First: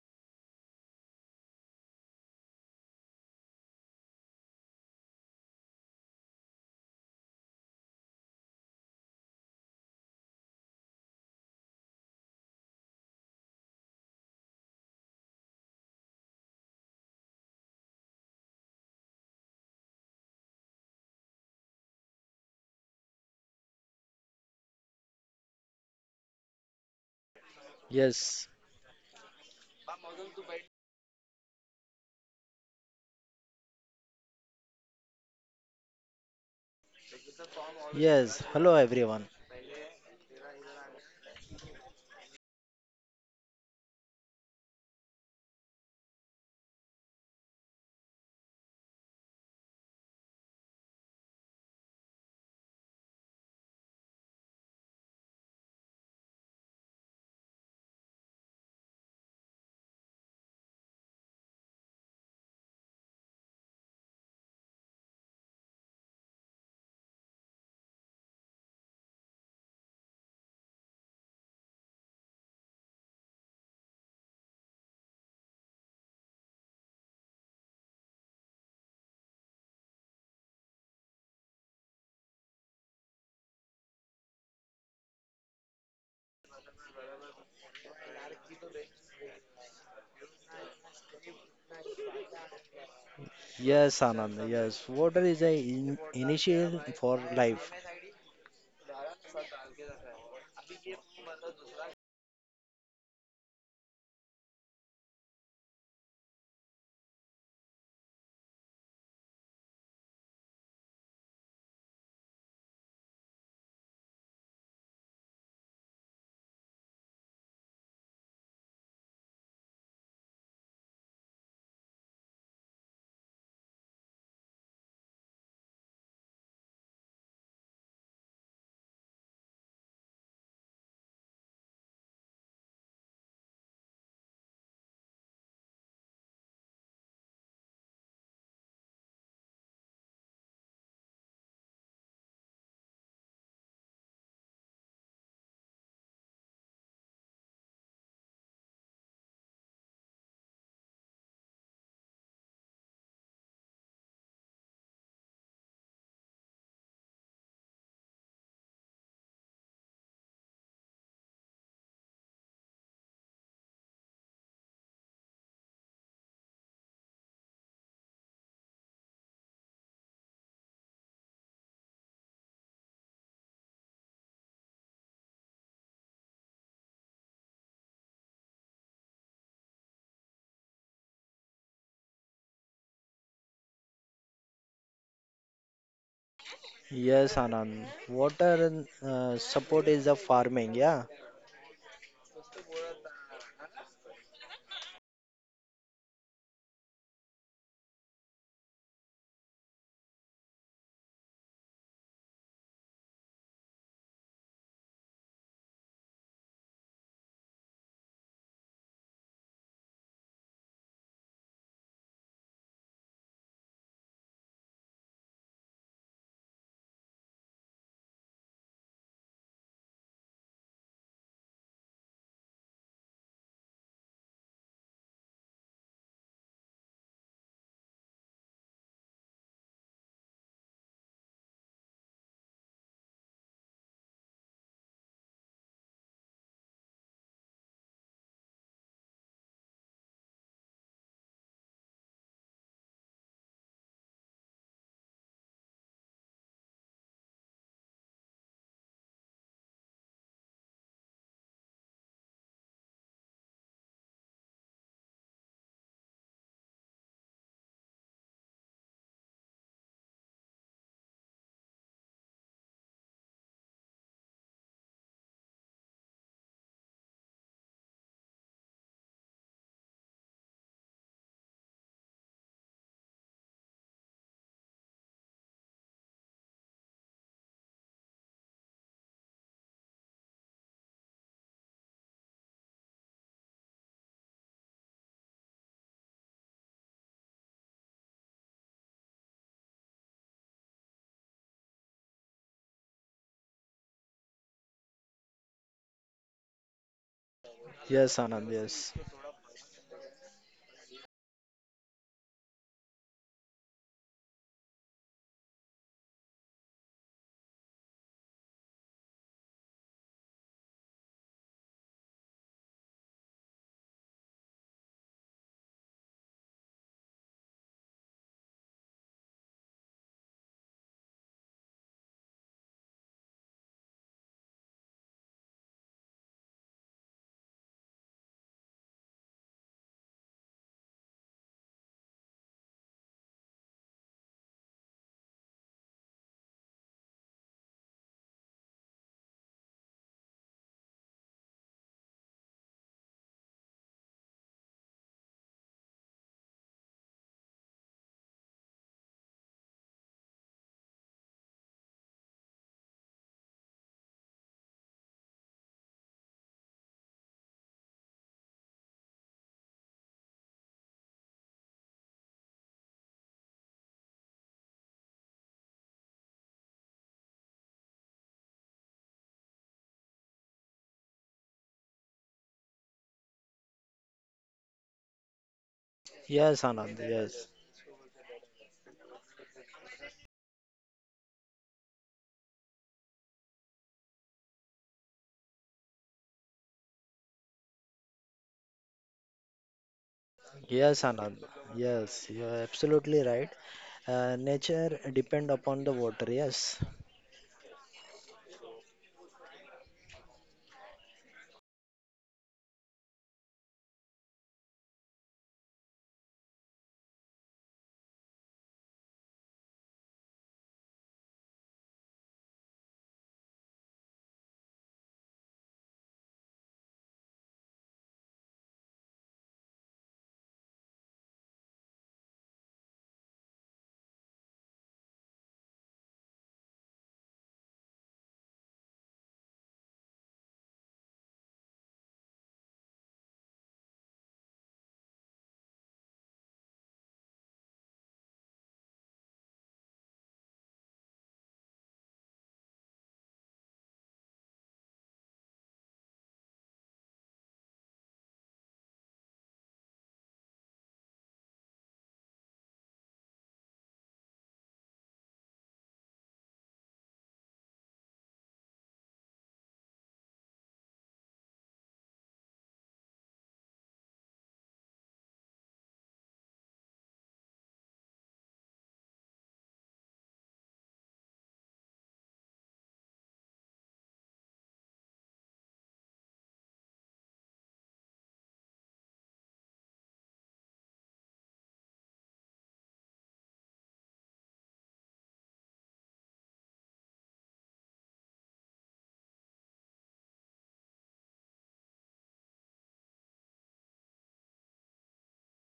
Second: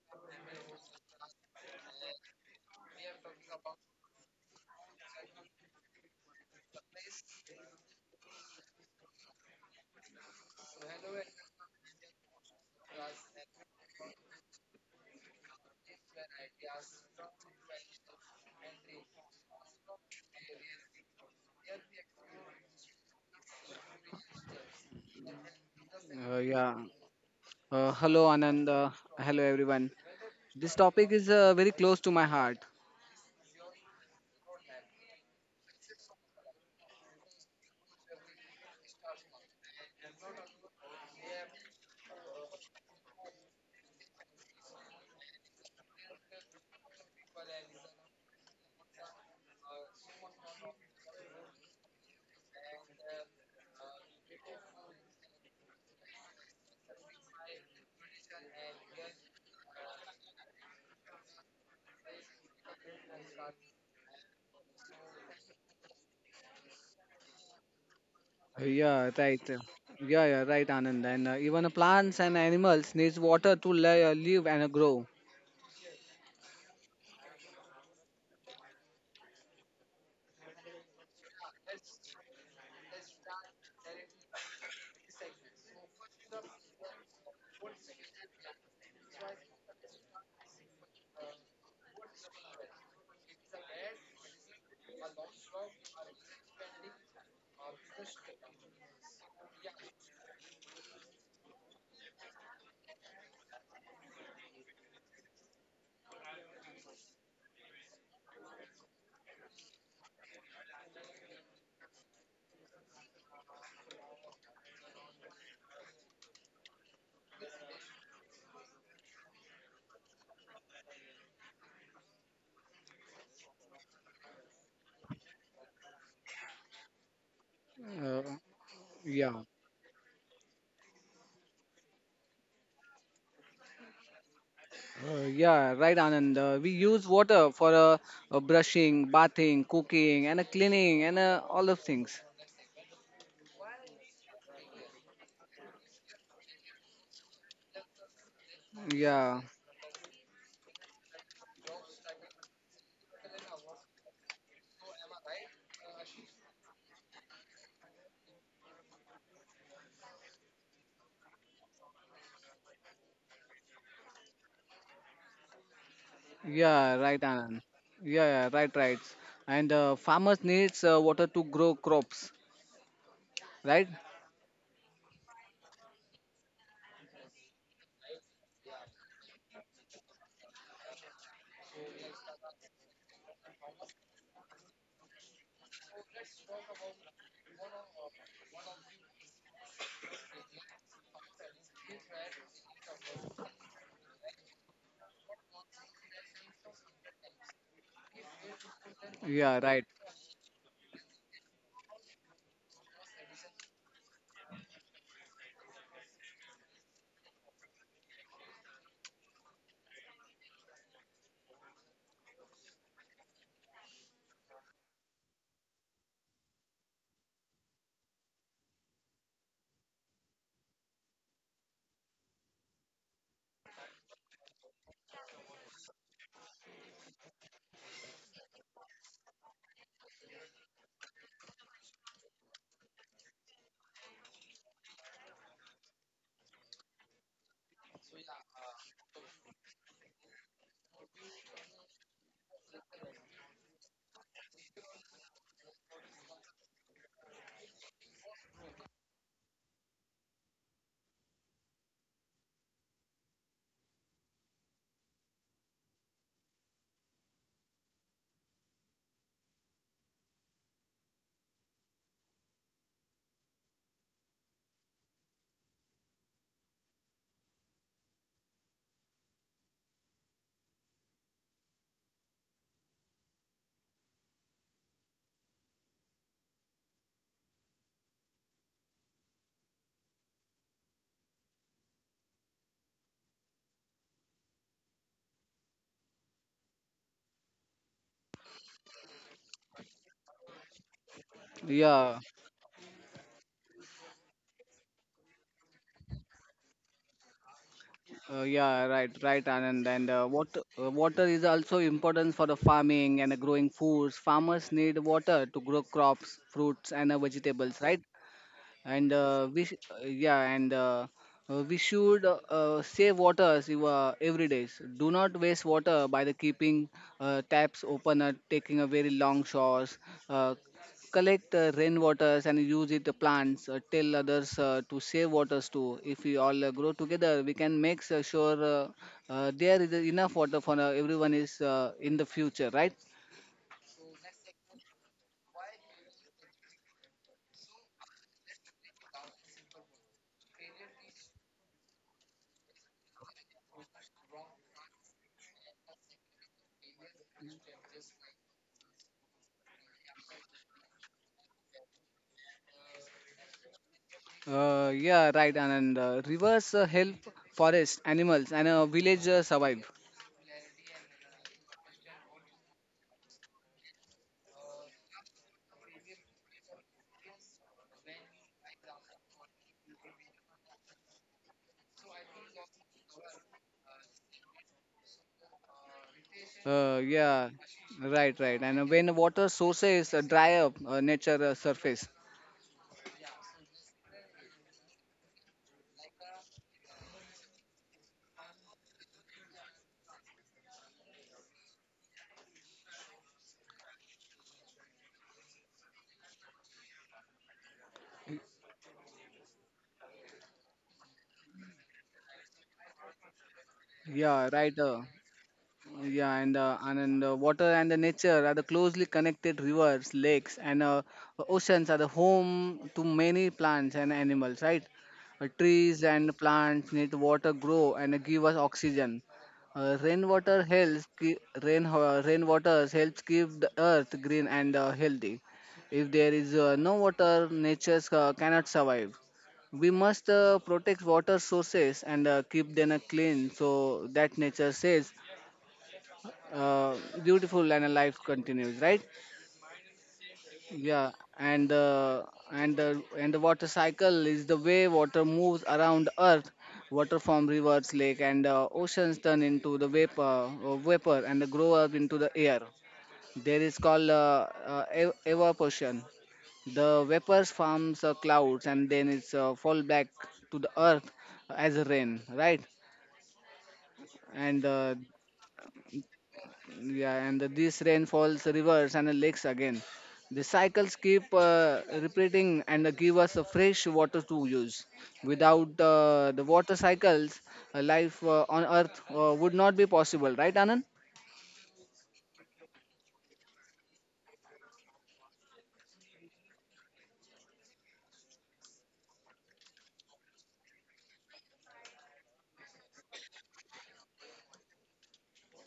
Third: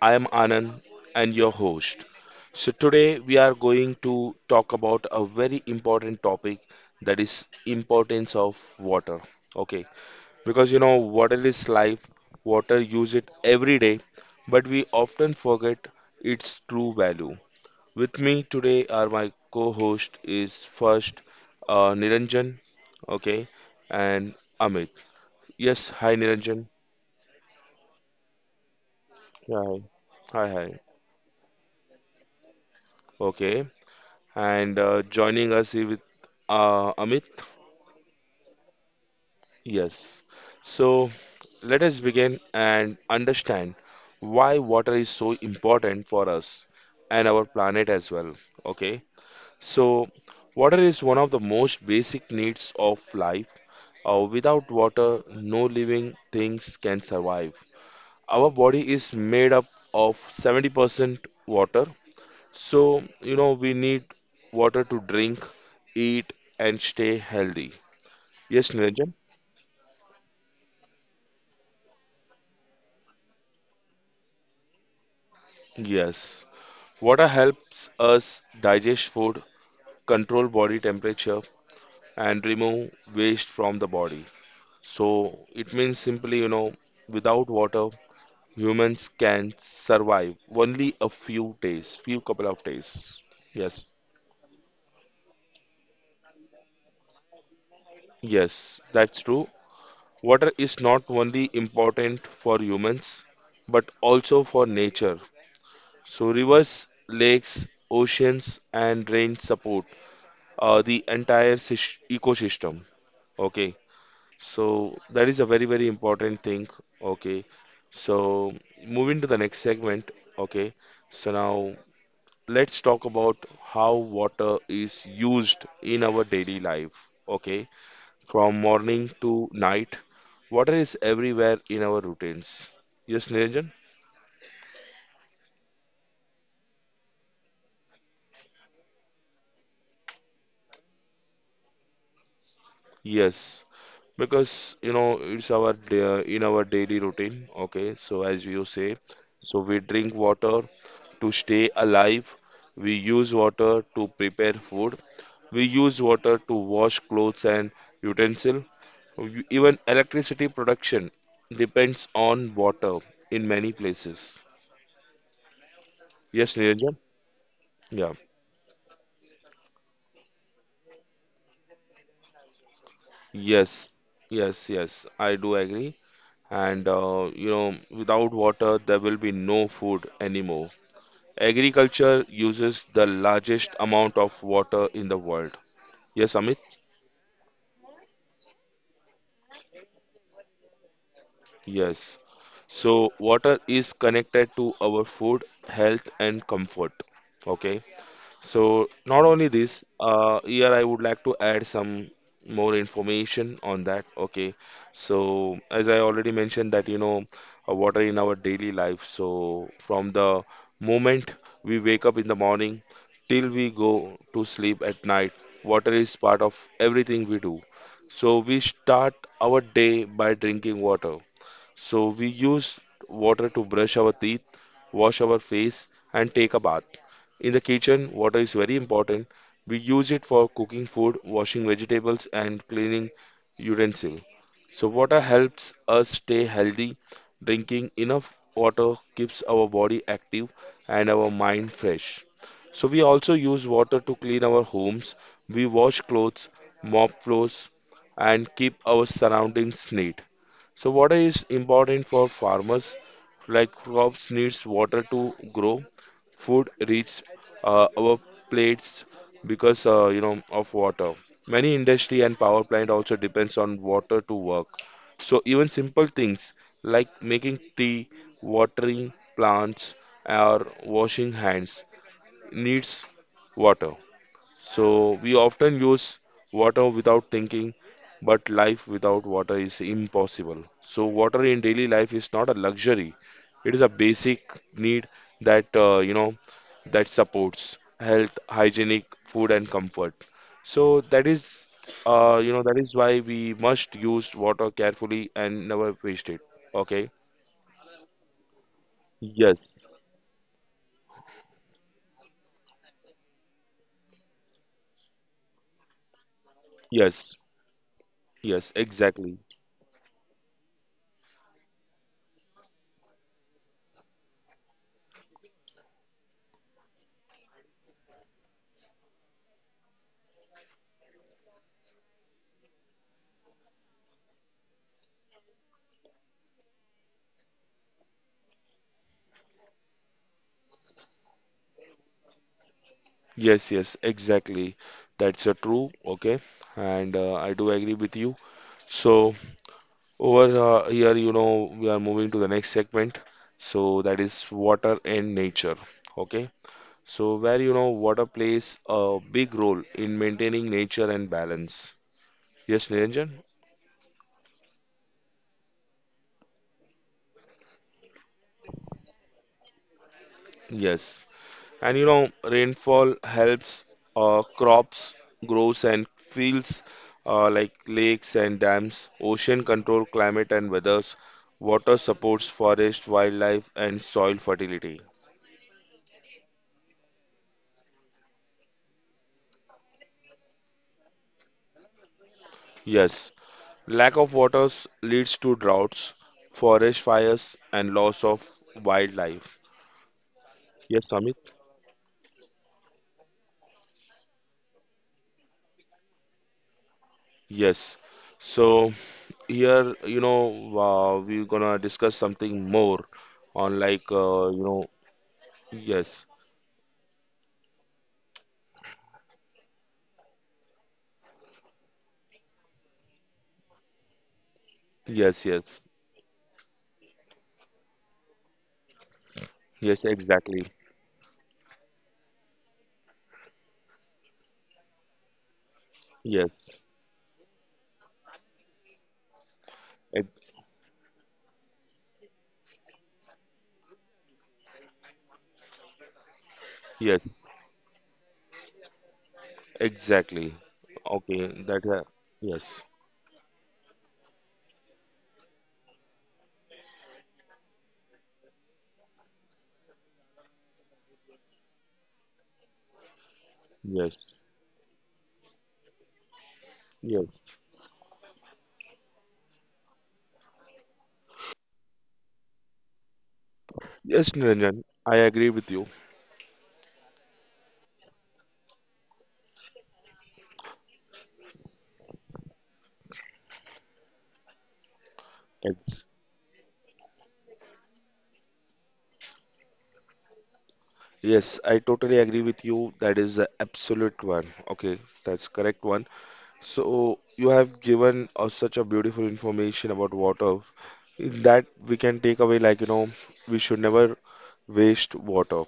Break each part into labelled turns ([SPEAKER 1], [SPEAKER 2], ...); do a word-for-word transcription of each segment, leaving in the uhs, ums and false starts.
[SPEAKER 1] I am Anand and your host. So, today we are going to talk about a very important topic that is importance of water. Okay, because you know water is life, water use it every day, but we often forget its true value. With me today are my co-host is first uh, Niranjan, okay, and Amit. Yes, hi
[SPEAKER 2] Uh,
[SPEAKER 1] Niranjan.
[SPEAKER 2] yeah. Uh, hello,
[SPEAKER 3] Yes,
[SPEAKER 2] Anand. Uh, hello,
[SPEAKER 1] Yeah,
[SPEAKER 2] everyone.
[SPEAKER 1] hi. Hi,
[SPEAKER 2] This
[SPEAKER 1] hi.
[SPEAKER 2] topic is uh, very close to my heart.
[SPEAKER 1] Okay. And uh, joining us is with uh, Amit.
[SPEAKER 3] yes. Hello, everyone.
[SPEAKER 1] Yes. So let us begin and understand why water is so important for us and our planet as well. Okay. So water is one of the most basic needs of life. Uh, without water, no living things can survive. Our body is made up of seventy percent water. So, you know, we need water to drink, eat, and stay healthy.
[SPEAKER 2] Uh,
[SPEAKER 1] Yes,
[SPEAKER 2] yeah,
[SPEAKER 1] Niranjan?
[SPEAKER 2] right. uh, Yeah, yeah, right, Anand. And uh, even uh, plants and animals needs water to li- uh, live and uh, grow.
[SPEAKER 1] Yes. Water helps us digest food, control body temperature, and remove waste from the body. So, it means simply, you know, without water, humans can survive only a few days, few couple of days. Yes.
[SPEAKER 3] Yes, Anand. Yes, water is a in initial for life.
[SPEAKER 1] Yes, that's true. Water is not only important for humans, but also for nature. So rivers, lakes, oceans, and rain support uh, the entire sys- ecosystem. Okay, so that is a very very important thing. Okay, so moving to the next segment. Okay, so now let's talk about how water is used in our daily life. Okay,
[SPEAKER 2] Uh,
[SPEAKER 1] from morning
[SPEAKER 2] yeah.
[SPEAKER 1] to night, water is everywhere in our routines. Yes, Niranjan?
[SPEAKER 2] Uh, yeah, right, Anand. Uh, we use water for uh, uh, brushing, bathing, cooking, and uh, cleaning, and uh, all of things.
[SPEAKER 1] Yes. Because you know it's our da- in our daily routine. Okay, so as you say,
[SPEAKER 2] Yeah,
[SPEAKER 1] so we drink water to stay alive. We use water to prepare food. We use water to wash clothes and utensil. We- Even electricity production depends on water in many places. Yes,
[SPEAKER 2] yeah,
[SPEAKER 1] Niranjan?
[SPEAKER 2] right, Anand.
[SPEAKER 1] Yeah.
[SPEAKER 2] Yeah, yeah, right, right. And uh, Farmers needs uh, water to grow crops, right?
[SPEAKER 1] Yes, yes, yes. I do agree. And uh, you know, without water, there will be no food anymore. Agriculture uses the largest amount of water in the world. Yes, Amit?
[SPEAKER 3] Yes, Anand. Water uh, support is the farming. Yeah.
[SPEAKER 1] Yes. So, water is connected to our food, health, and comfort. Okay. So not only
[SPEAKER 2] Yeah, right.
[SPEAKER 1] this, uh, here I would like to add some more information on that. Okay, so as I already mentioned that you know uh, water in our daily life. So from the moment we wake up in the morning till we go to sleep at night, water is part of everything we do. So we start our day by drinking water. So we use water to brush our teeth, wash our face, and take a bath. In the kitchen, water is very important. We use it for cooking food, washing vegetables, and cleaning utensils. So water helps us stay healthy. Drinking enough water keeps our body active and our mind fresh. So we also use water to clean our homes. We wash clothes, mop floors, and keep our surroundings neat. So water is important for farmers. Like crops needs water to grow. Food reaches uh, our plates because uh, you know of water. Many industry and power plant also depends on water to work. So even simple things like making tea, watering plants, or washing hands needs water. So we often use water without thinking, but life without water is impossible. So water in daily life is not a luxury. It is a basic need that uh, you know that supports health, hygienic food and comfort. So that is
[SPEAKER 2] Yeah,
[SPEAKER 1] uh, you know that is why we must use water carefully and never waste it. Okay?
[SPEAKER 3] Yes,
[SPEAKER 2] uh,
[SPEAKER 3] Anand.
[SPEAKER 2] yeah,
[SPEAKER 3] Yes.
[SPEAKER 2] right, right, Anand.
[SPEAKER 1] Yes.
[SPEAKER 2] And uh, water, uh, water is also important for the farming and the growing foods. Farmers need water to grow crops, fruits, and uh,
[SPEAKER 1] Yes.
[SPEAKER 2] vegetables, right?
[SPEAKER 1] Yes,
[SPEAKER 2] and
[SPEAKER 1] exactly.
[SPEAKER 2] uh, we sh- uh, yeah and uh, uh, we should uh, uh, save water as you, uh, every day. So do not waste water by the keeping uh, taps open or taking a very long showers. uh, Collect uh, rainwaters and use it to plants. Uh, tell others uh, to save waters too. If we all uh, grow together, we can make s- sure uh, uh, there is enough water for uh, everyone is uh, in the future, right?
[SPEAKER 1] Yes, yes, exactly. That's uh, true. Okay, and uh, I do agree with you. So over uh, here, you know, we are moving to the next segment. So that is water and nature. Okay, so where you know water plays a big role in maintaining nature and balance. Yes, Niranjan?
[SPEAKER 2] Uh, yeah right and, and uh, rivers uh, help forest animals and uh, village uh, survive.
[SPEAKER 1] Yes. And you know, rainfall helps uh, crops grows and fields uh, like lakes and dams. Ocean control climate and weathers. Water supports forest, wildlife, and soil fertility.
[SPEAKER 3] Yes,
[SPEAKER 2] Uh,
[SPEAKER 3] Anand. Yes.
[SPEAKER 2] yeah, right, right. And when water sources uh, dry up, uh, nature uh, surface.
[SPEAKER 1] Yes, lack of waters leads to droughts, forest fires, and loss of wildlife.
[SPEAKER 3] Yes,
[SPEAKER 1] Yes,
[SPEAKER 3] Anand.
[SPEAKER 1] Amit?
[SPEAKER 3] Yes, you are absolutely right. Uh, nature depend upon the water. Yes.
[SPEAKER 1] Yes. So here, you know, uh, we're gonna discuss something more on like,
[SPEAKER 2] Yeah,
[SPEAKER 1] uh, you
[SPEAKER 2] right.
[SPEAKER 1] know,
[SPEAKER 2] Uh,
[SPEAKER 1] yes.
[SPEAKER 2] Yeah, and uh, and, and uh, Water and the nature are the closely connected. Rivers, lakes, and uh, oceans are the home to many plants and animals, right? Uh,
[SPEAKER 1] Yes, yes,
[SPEAKER 2] trees and plants need water grow and give us oxygen. Uh,
[SPEAKER 1] yes,
[SPEAKER 2] rainwater
[SPEAKER 1] exactly.
[SPEAKER 2] helps ki- rain uh, rainwater helps keep the earth green and uh, healthy. If there is uh,
[SPEAKER 1] Yes,
[SPEAKER 2] no water, nature uh, cannot survive. We must
[SPEAKER 1] ex-
[SPEAKER 2] uh, protect water sources and uh, keep them uh, clean so that nature says uh,
[SPEAKER 1] yes,
[SPEAKER 2] beautiful and life continues, right?
[SPEAKER 1] exactly.
[SPEAKER 2] yeah
[SPEAKER 1] Okay,
[SPEAKER 2] and
[SPEAKER 1] that, uh,
[SPEAKER 2] uh,
[SPEAKER 1] yes,
[SPEAKER 2] and the and the water cycle is the way water moves around earth. Water from rivers, lake, and uh, oceans turn into the vapor, uh, vapor, and grow up into the air. There is called
[SPEAKER 1] yes,
[SPEAKER 2] uh, uh, ev- evaporation. The
[SPEAKER 1] yes.
[SPEAKER 2] vapors forms uh, clouds, and then it's uh, fall back to the earth as rain, right?
[SPEAKER 1] Yes,
[SPEAKER 2] and
[SPEAKER 1] Niranjan,
[SPEAKER 2] uh,
[SPEAKER 1] I agree with you.
[SPEAKER 2] Yeah, and the, these rainfalls, rivers, and the lakes again. The cycles keep uh, repeating and uh, give us uh, fresh water to use. Without
[SPEAKER 1] Ex
[SPEAKER 2] uh, the water cycles, uh, life uh, on Earth uh, would not be possible, right, Anand?
[SPEAKER 1] yes, I totally agree with you. That is the absolute one. Okay, that's correct one. So you have given us such a beautiful information about water that we can take away like, you know, we should never waste water.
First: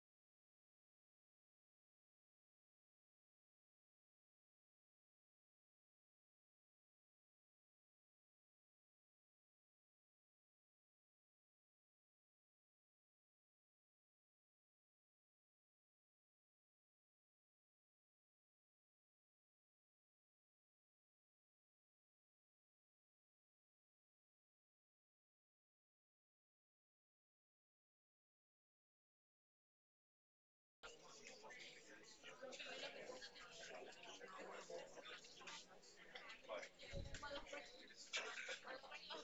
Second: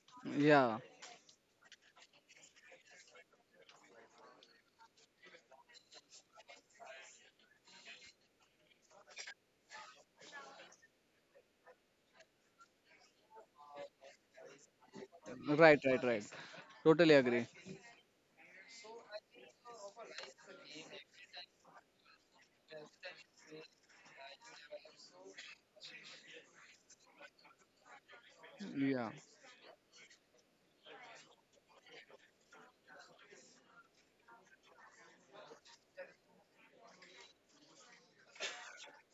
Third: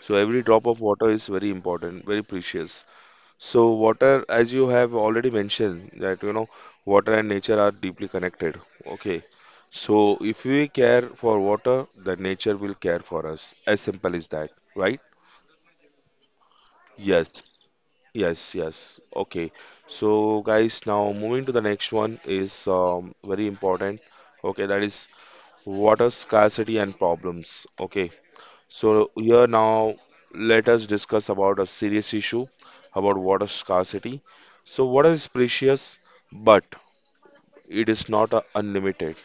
[SPEAKER 1] So every drop
[SPEAKER 2] Yeah,
[SPEAKER 1] of water is very important, very precious. So water, as you have already mentioned, that you know, water and nature are deeply connected. Okay. So if we care for water, the nature will care for us. As simple as that, right?
[SPEAKER 2] right, right, right. Totally agree.
[SPEAKER 1] Yes. Yes, yes. Okay. So guys, now moving to the next one is um, very important. Okay, that is water scarcity and problems. Okay. So
[SPEAKER 2] Yeah,
[SPEAKER 1] here now let us discuss about a serious issue about water scarcity. So water is precious, but it is not uh, unlimited.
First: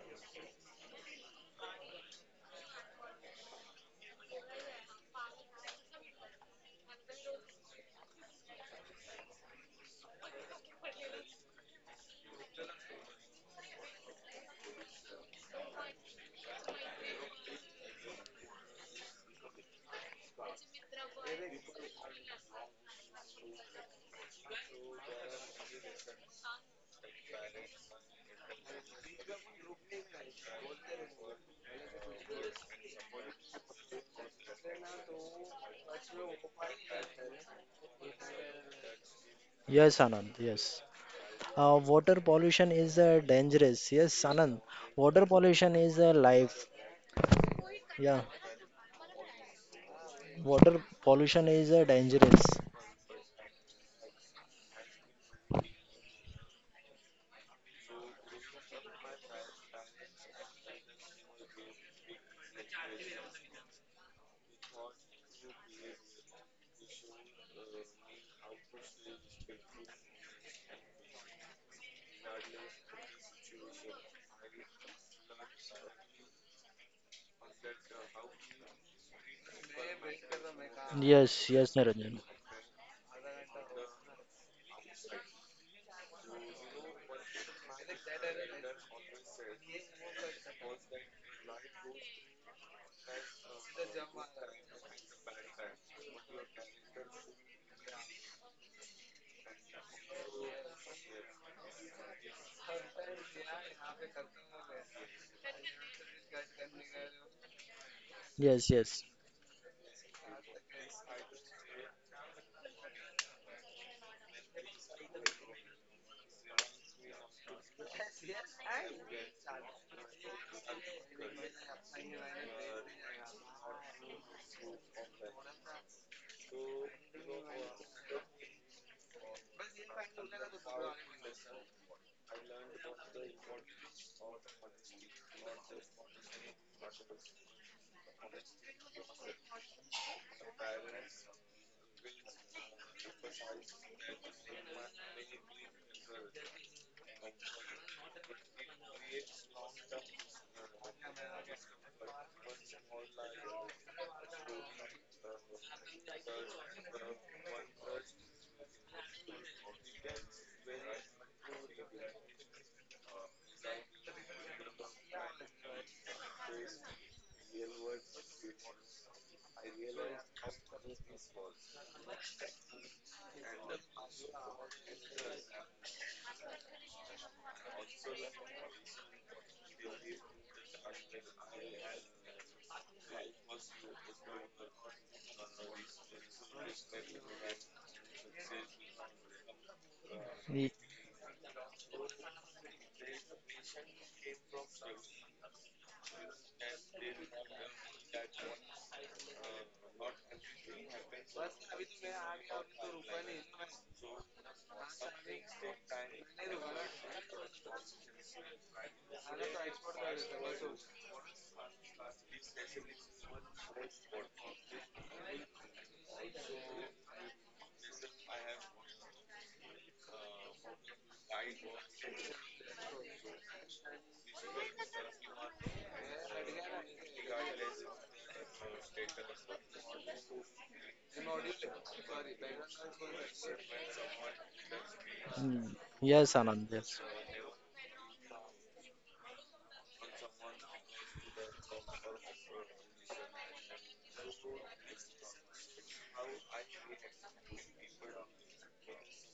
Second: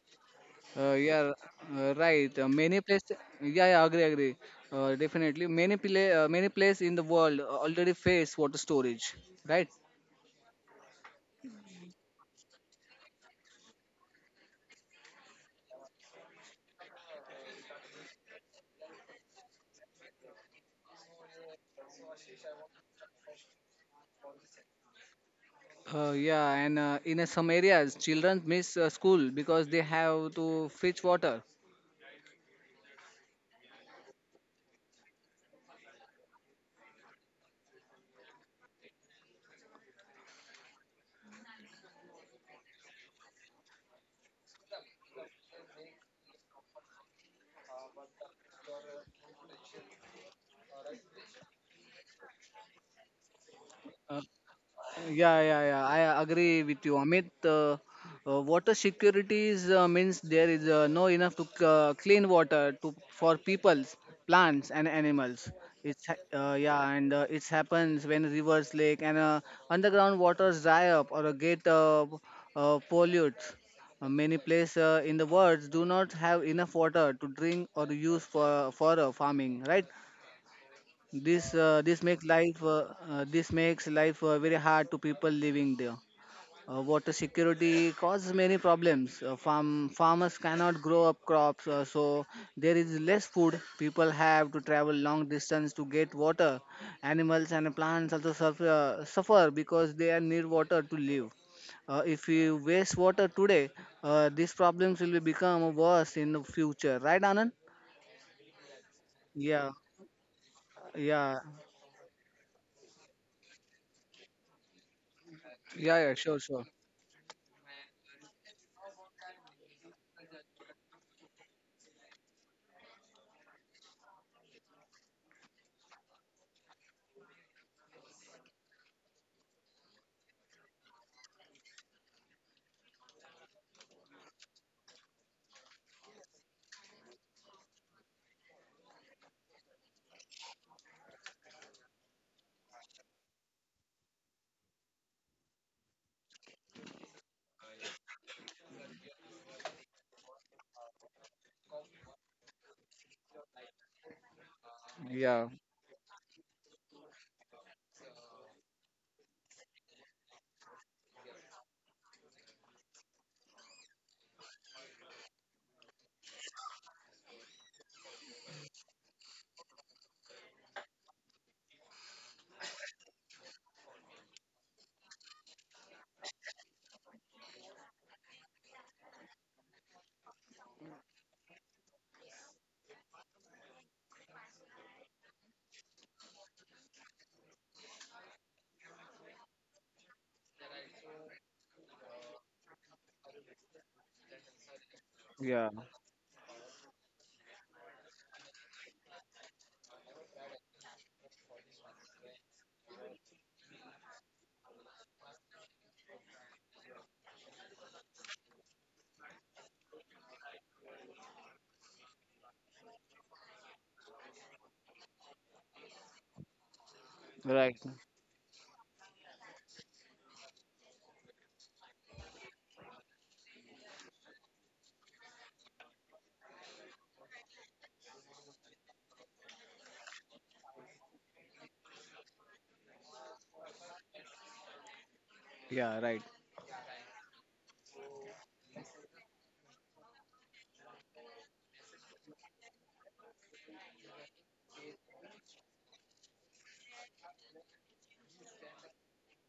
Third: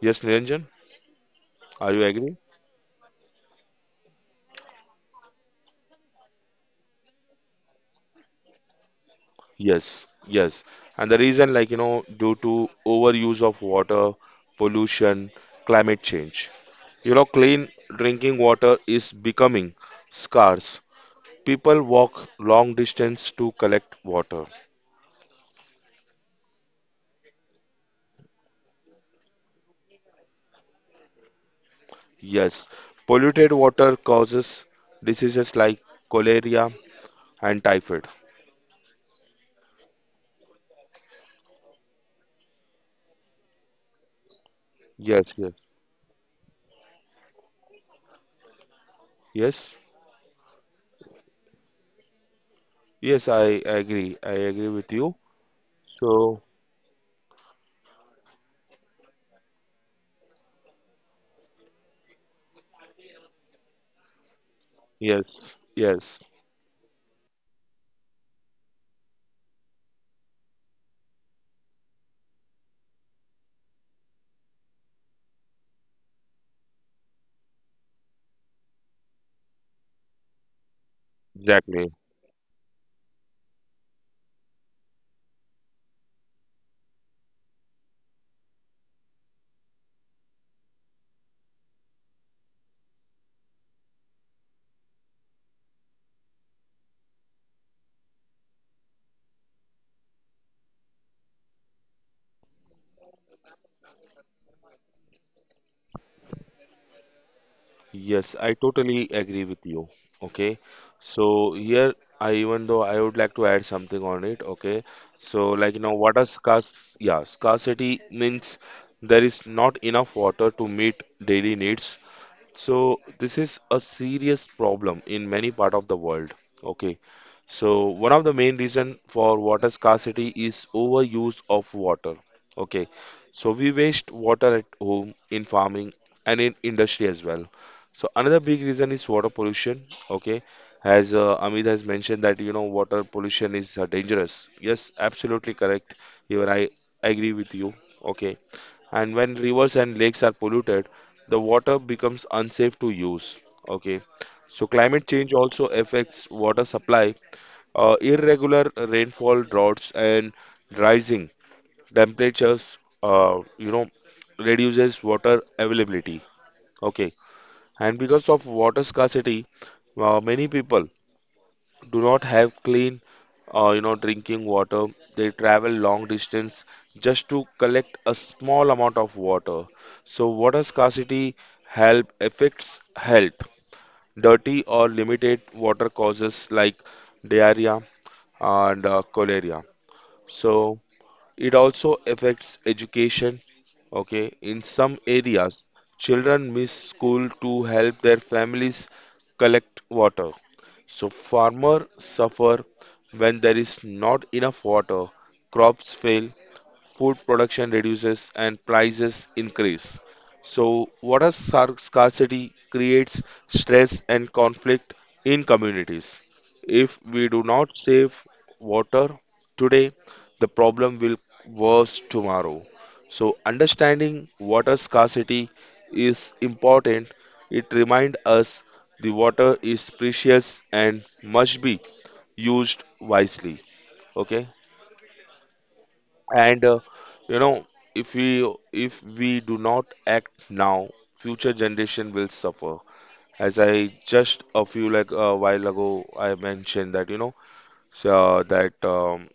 [SPEAKER 1] Yes, Niranjan,
[SPEAKER 2] uh, yeah,
[SPEAKER 1] are
[SPEAKER 2] uh,
[SPEAKER 1] you agree?
[SPEAKER 2] right. Uh, many places, yeah, yeah, agree, agree. Uh, definitely, many pla- uh, many places in the world already face water storage, right?
[SPEAKER 1] Yes, yes. And the reason, like you know, due to overuse of water, pollution, climate change. You know, clean drinking water is becoming scarce. People walk long distance to collect water.
[SPEAKER 2] Uh, yeah, and uh, in uh, some areas, children miss uh, school because they have to fetch water.
[SPEAKER 1] Yes, polluted water causes diseases like cholera and typhoid.
[SPEAKER 3] Yes, Anand. Yes. Uh, water pollution is uh, dangerous. Yes, Anand. Water
[SPEAKER 1] Yes, yes,
[SPEAKER 3] pollution is uh, life. Yeah.
[SPEAKER 1] yes,
[SPEAKER 3] Water pollution is uh, dangerous.
[SPEAKER 1] yes, I
[SPEAKER 2] Uh,
[SPEAKER 1] agree. I agree with you.
[SPEAKER 2] Yeah, yeah, yeah. I
[SPEAKER 1] So,
[SPEAKER 2] agree with you, Amit. Uh, uh, water security is, uh, means there is uh, no enough to c- uh, clean water to for peoples, plants, and animals.
[SPEAKER 1] yes,
[SPEAKER 2] It's ha-
[SPEAKER 1] yes,
[SPEAKER 2] uh, yeah, and uh, it happens when rivers, lake, and uh, underground waters dry up or uh, get uh, uh, polluted. Uh, many places uh, in the world do not have enough water to drink or use for for uh, farming, right?
[SPEAKER 3] Yes,
[SPEAKER 2] This
[SPEAKER 3] yes,
[SPEAKER 2] uh,
[SPEAKER 1] exactly.
[SPEAKER 2] this
[SPEAKER 3] Niranjan.
[SPEAKER 2] makes life uh, uh, this makes life uh, very hard to people living there. Uh, water security causes many problems. Uh, farm farmers cannot grow up crops, uh, so there is less food. People have to travel long distance to get water. Animals and plants also suffer, uh, suffer because they are need water to live. Uh, if we waste water today, uh, these problems will become worse in the future. Right, Anand?
[SPEAKER 1] Yes, I
[SPEAKER 3] Yes, yes.
[SPEAKER 1] totally agree with
[SPEAKER 2] Yeah,
[SPEAKER 1] you. Okay.
[SPEAKER 2] yeah,
[SPEAKER 1] So, here I even though I would like to add something on it. Okay. So, like, you know,
[SPEAKER 2] yeah, yeah.
[SPEAKER 1] water
[SPEAKER 2] Sure, sure.
[SPEAKER 1] scarce, yeah, scarcity means there is not enough water to meet daily needs. So this is a serious problem in many part of the world. Okay. So one of the main reason for water scarcity is overuse of water. Okay. So we waste water at home, in farming and in industry as well. So another big reason is water pollution. Okay. As uh, Amit has mentioned that you know water pollution is uh, dangerous. Yes, absolutely correct. Even I agree with you. Okay, and when rivers and lakes are polluted, the water becomes unsafe to use. Okay, so climate change
[SPEAKER 2] Yeah,
[SPEAKER 1] also affects water supply. Uh, irregular rainfall, droughts, and rising temperatures uh, you know reduces water availability. Okay, and because of water scarcity, uh, many people do not have clean uh, you know drinking water. They travel long distance just to collect a small amount of water. So water scarcity help affects health. Dirty or limited water causes like diarrhea and uh, cholera.
[SPEAKER 3] Y-
[SPEAKER 1] So it also affects education. Okay, in some
[SPEAKER 2] Yeah,
[SPEAKER 1] areas, children miss school to help their families collect water. So farmers suffer when there is not enough water, crops fail, food production reduces and prices increase. So, water scar- scarcity creates stress and conflict in communities. If we do
[SPEAKER 2] right.
[SPEAKER 1] not save water today, the problem will worse tomorrow. So, understanding water scarcity is important. It reminds us the water is precious and must be used wisely. Okay,
[SPEAKER 3] mm.
[SPEAKER 2] Yeah, right.
[SPEAKER 3] Yes,
[SPEAKER 1] and
[SPEAKER 3] Anand.
[SPEAKER 1] uh,
[SPEAKER 3] Yes,
[SPEAKER 1] you know if we if we do not act now, future generation will suffer. As I just a few like a while ago I mentioned that you know so that um,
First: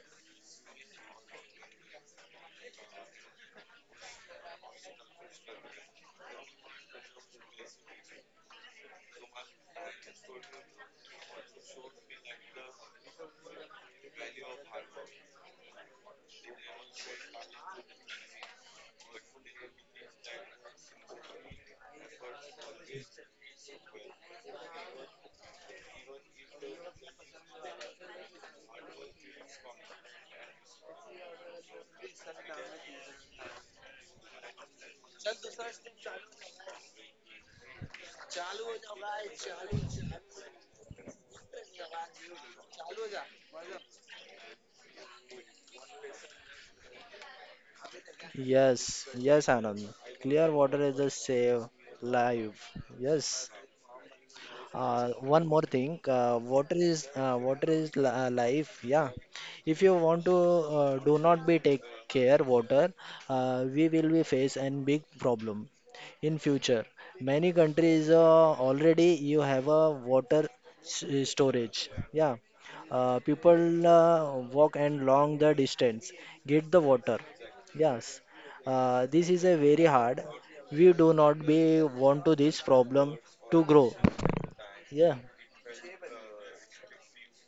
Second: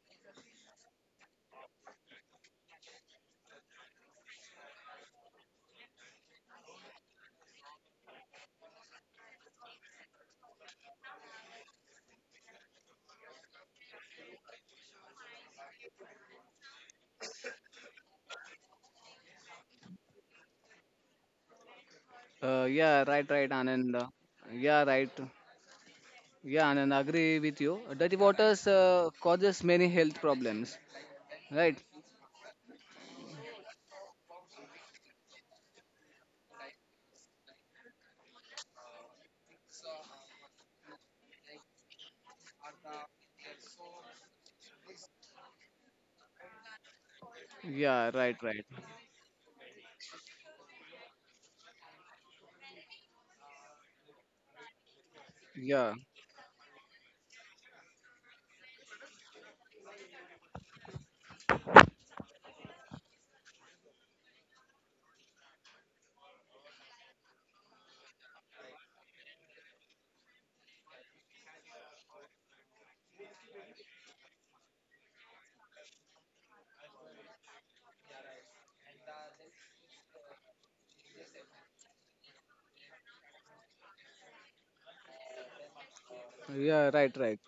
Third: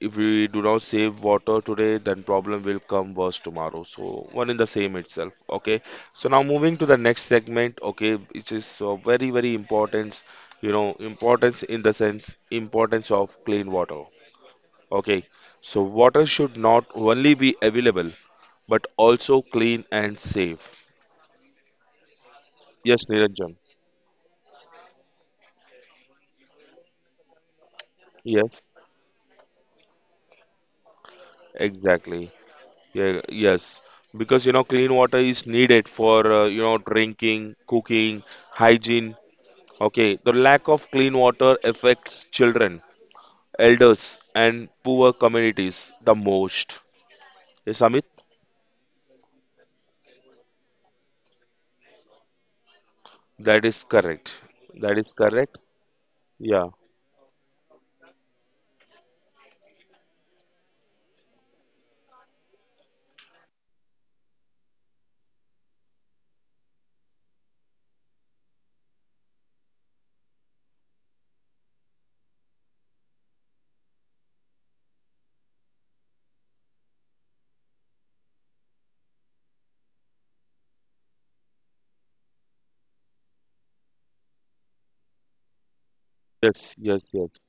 [SPEAKER 1] if we do not save water today, then problem will come worse tomorrow. So one in the same itself. Okay, so now moving to the next segment, okay, which is uh, very very important. You know importance in the sense importance of clean water. Okay, so water should not only be available but also clean and safe.
[SPEAKER 2] Uh, yeah,
[SPEAKER 1] Yes,
[SPEAKER 2] right, right,
[SPEAKER 1] Niranjan.
[SPEAKER 2] Anand. Yeah, right. Yeah, Anand, agree with you. Dirty waters
[SPEAKER 1] Yes,
[SPEAKER 2] uh, causes many health problems. Right.
[SPEAKER 1] exactly. Yeah, yes, because you know clean water is needed for uh, you know drinking, cooking, hygiene. Okay, the lack of clean water affects children, elders, and poor communities the most. Yes, Amit,
[SPEAKER 2] Yeah, right, right.
[SPEAKER 3] yes, yes, Anand. Clear water is a save life. Yes.
[SPEAKER 1] that is correct. That
[SPEAKER 3] Uh,
[SPEAKER 1] is
[SPEAKER 3] one
[SPEAKER 1] correct.
[SPEAKER 3] more
[SPEAKER 2] Yeah,
[SPEAKER 3] thing, uh,
[SPEAKER 1] Yeah.
[SPEAKER 3] water is uh, water is li- uh, life. Yeah, if you want to uh, do not be take care water, uh, we will be face a big problem in future. Many countries uh, already you have a water s- uh, storage. Yeah, uh, people uh, walk and long the distance get the water. Yes, uh, this is a very hard. We do not be want to this problem to grow. Yeah.
[SPEAKER 1] Yes,
[SPEAKER 2] yeah,
[SPEAKER 1] yes,
[SPEAKER 2] right,
[SPEAKER 1] yes.
[SPEAKER 2] right.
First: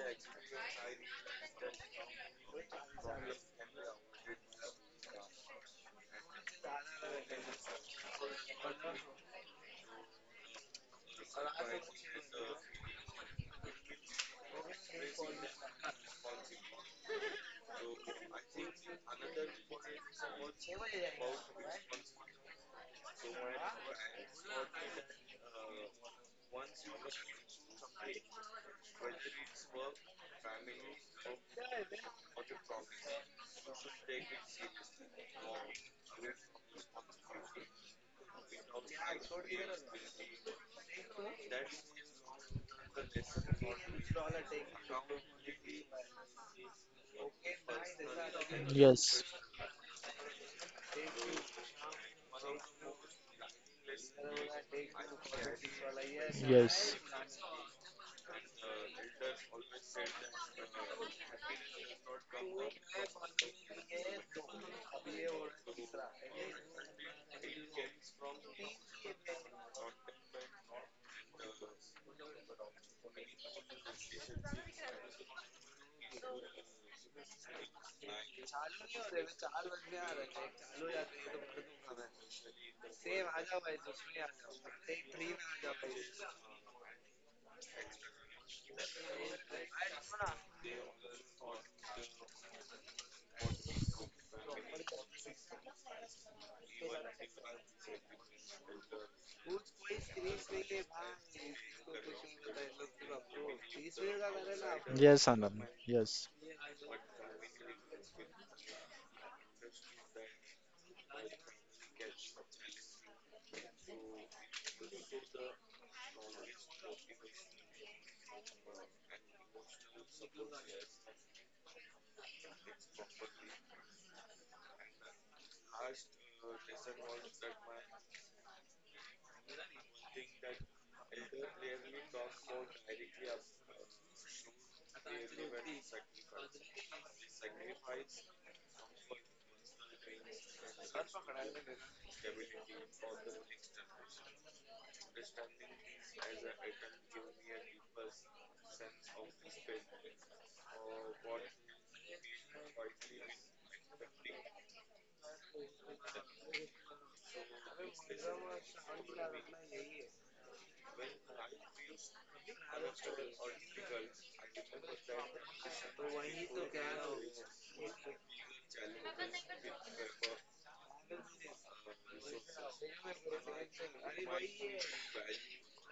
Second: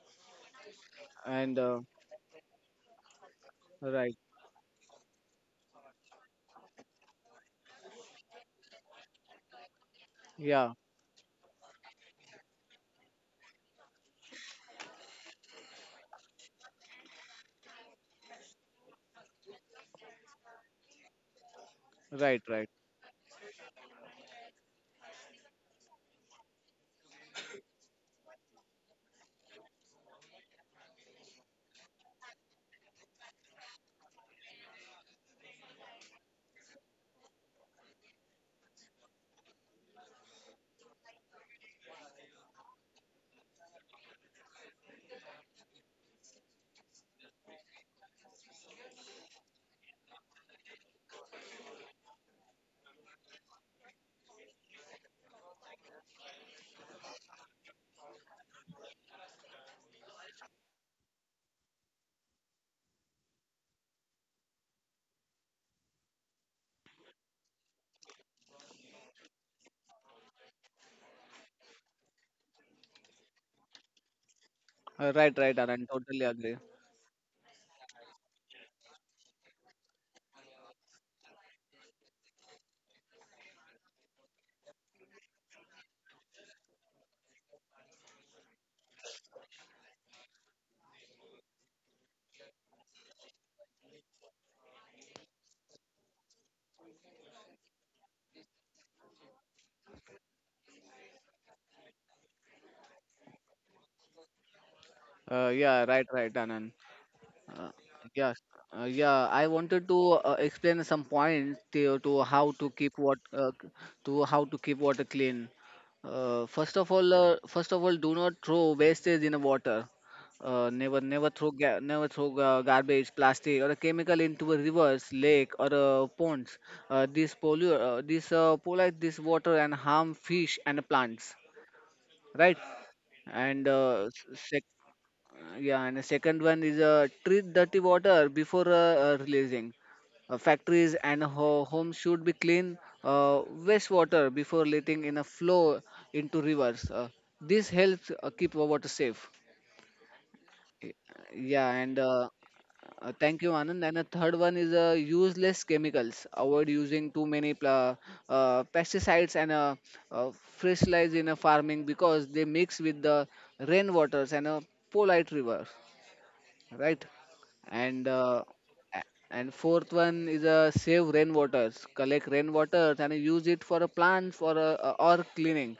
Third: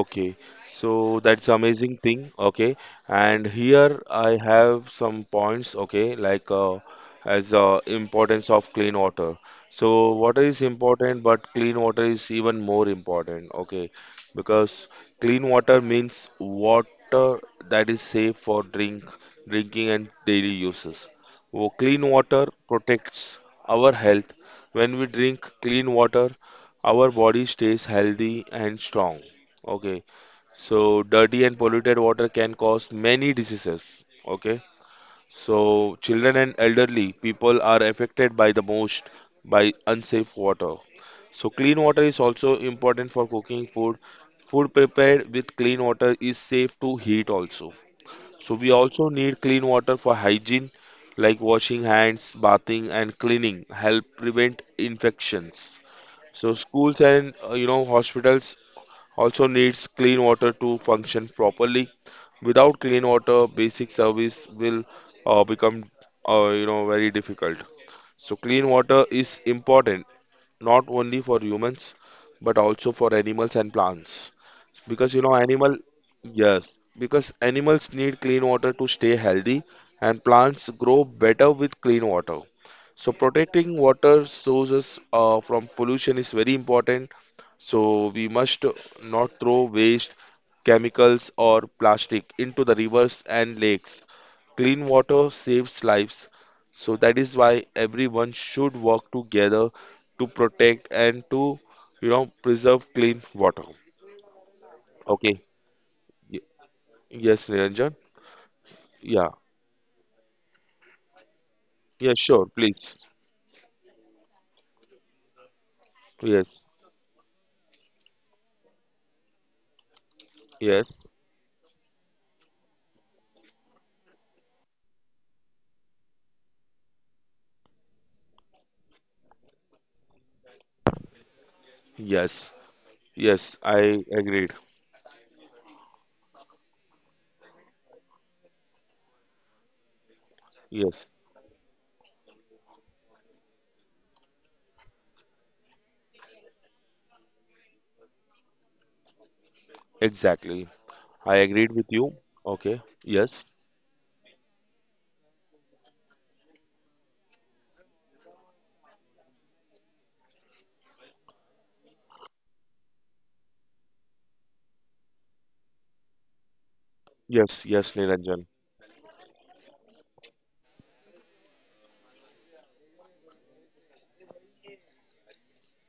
[SPEAKER 1] Okay, so that's
[SPEAKER 2] And uh,
[SPEAKER 1] amazing thing. Okay, and here
[SPEAKER 2] right.
[SPEAKER 1] I have some points. Okay, like uh, as uh, importance of clean water. So water is
[SPEAKER 2] Yeah,
[SPEAKER 1] important, but clean water is even more important. Okay, because clean water means water that is safe for drink, drinking and daily uses. Wo- Clean
[SPEAKER 2] right,
[SPEAKER 1] water
[SPEAKER 2] right.
[SPEAKER 1] protects our health. When we drink clean water, our body stays healthy and strong. Okay. So dirty and polluted water can cause many diseases. Okay. So children and elderly people are affected by the most by unsafe water. So clean water is also important for cooking food. Food prepared with clean water is safe to heat also. So we also
[SPEAKER 3] Yes.
[SPEAKER 1] need clean water for hygiene like washing hands, bathing and cleaning help prevent infections. So
[SPEAKER 3] Yes.
[SPEAKER 1] schools and uh, you know hospitals also needs clean water to function properly. Without clean water, basic service will uh, become uh, you know very difficult. So clean water is important not only for humans but also for animals and plants because
[SPEAKER 2] Uh,
[SPEAKER 1] you know
[SPEAKER 2] right, right,
[SPEAKER 1] animal
[SPEAKER 2] Anand. Totally agree.
[SPEAKER 1] Yes, because animals need clean water to stay healthy, and plants grow better with clean water. So protecting water sources uh, from pollution is very important. So we must not throw waste, chemicals or plastic into the rivers and lakes. Clean water saves lives, so that is why everyone should work together to protect and to you know preserve clean water.
[SPEAKER 3] Yes,
[SPEAKER 1] Okay.
[SPEAKER 2] Uh,
[SPEAKER 3] Anand.
[SPEAKER 2] yeah, right,
[SPEAKER 3] Yes.
[SPEAKER 2] right,
[SPEAKER 1] Y-
[SPEAKER 2] Anand.
[SPEAKER 1] Yes,
[SPEAKER 2] Uh,
[SPEAKER 1] Niranjan.
[SPEAKER 2] yes, uh,
[SPEAKER 1] Yeah.
[SPEAKER 2] yeah. I wanted to uh, explain some points to,
[SPEAKER 1] Yeah,
[SPEAKER 2] to
[SPEAKER 1] sure,
[SPEAKER 2] how to
[SPEAKER 1] please.
[SPEAKER 2] keep what uh, to how to keep water clean. Uh,
[SPEAKER 1] Yes.
[SPEAKER 2] first of all, uh, first of all, do not throw wastage in the water. Uh,
[SPEAKER 1] Yes.
[SPEAKER 2] never, never throw ga- never throw uh, garbage, plastic, or a chemical into a rivers, lake, or uh, ponds. Uh, this pollute, uh, this uh, pollute this water and harm fish and plants.
[SPEAKER 1] Yes.
[SPEAKER 2] Right.
[SPEAKER 1] Yes,
[SPEAKER 2] And
[SPEAKER 1] I
[SPEAKER 2] uh,
[SPEAKER 1] agreed.
[SPEAKER 2] s- yeah, and the second one is uh, treat dirty water before uh, uh, releasing. Uh,
[SPEAKER 1] Yes.
[SPEAKER 2] factories and ho- homes should be clean uh, wastewater before letting in a flow into rivers. Uh, this helps uh, keep our water safe.
[SPEAKER 1] Exactly.
[SPEAKER 2] Y-
[SPEAKER 1] I
[SPEAKER 2] Yeah,
[SPEAKER 1] agreed with
[SPEAKER 2] and
[SPEAKER 1] you.
[SPEAKER 2] uh,
[SPEAKER 1] Okay.
[SPEAKER 2] uh, Thank you,
[SPEAKER 1] Yes.
[SPEAKER 2] Anand. And the third one is uh, use less chemicals. Avoid using too many pla- uh, pesticides and uh, uh, fertilizers in a farming because they mix with the rainwaters and a polite river, right?
[SPEAKER 1] Yes, yes,
[SPEAKER 2] And
[SPEAKER 1] Niranjan.
[SPEAKER 2] uh, a- and fourth one is uh, save rainwaters, collect rainwater and use it for a plant for a, a- or cleaning.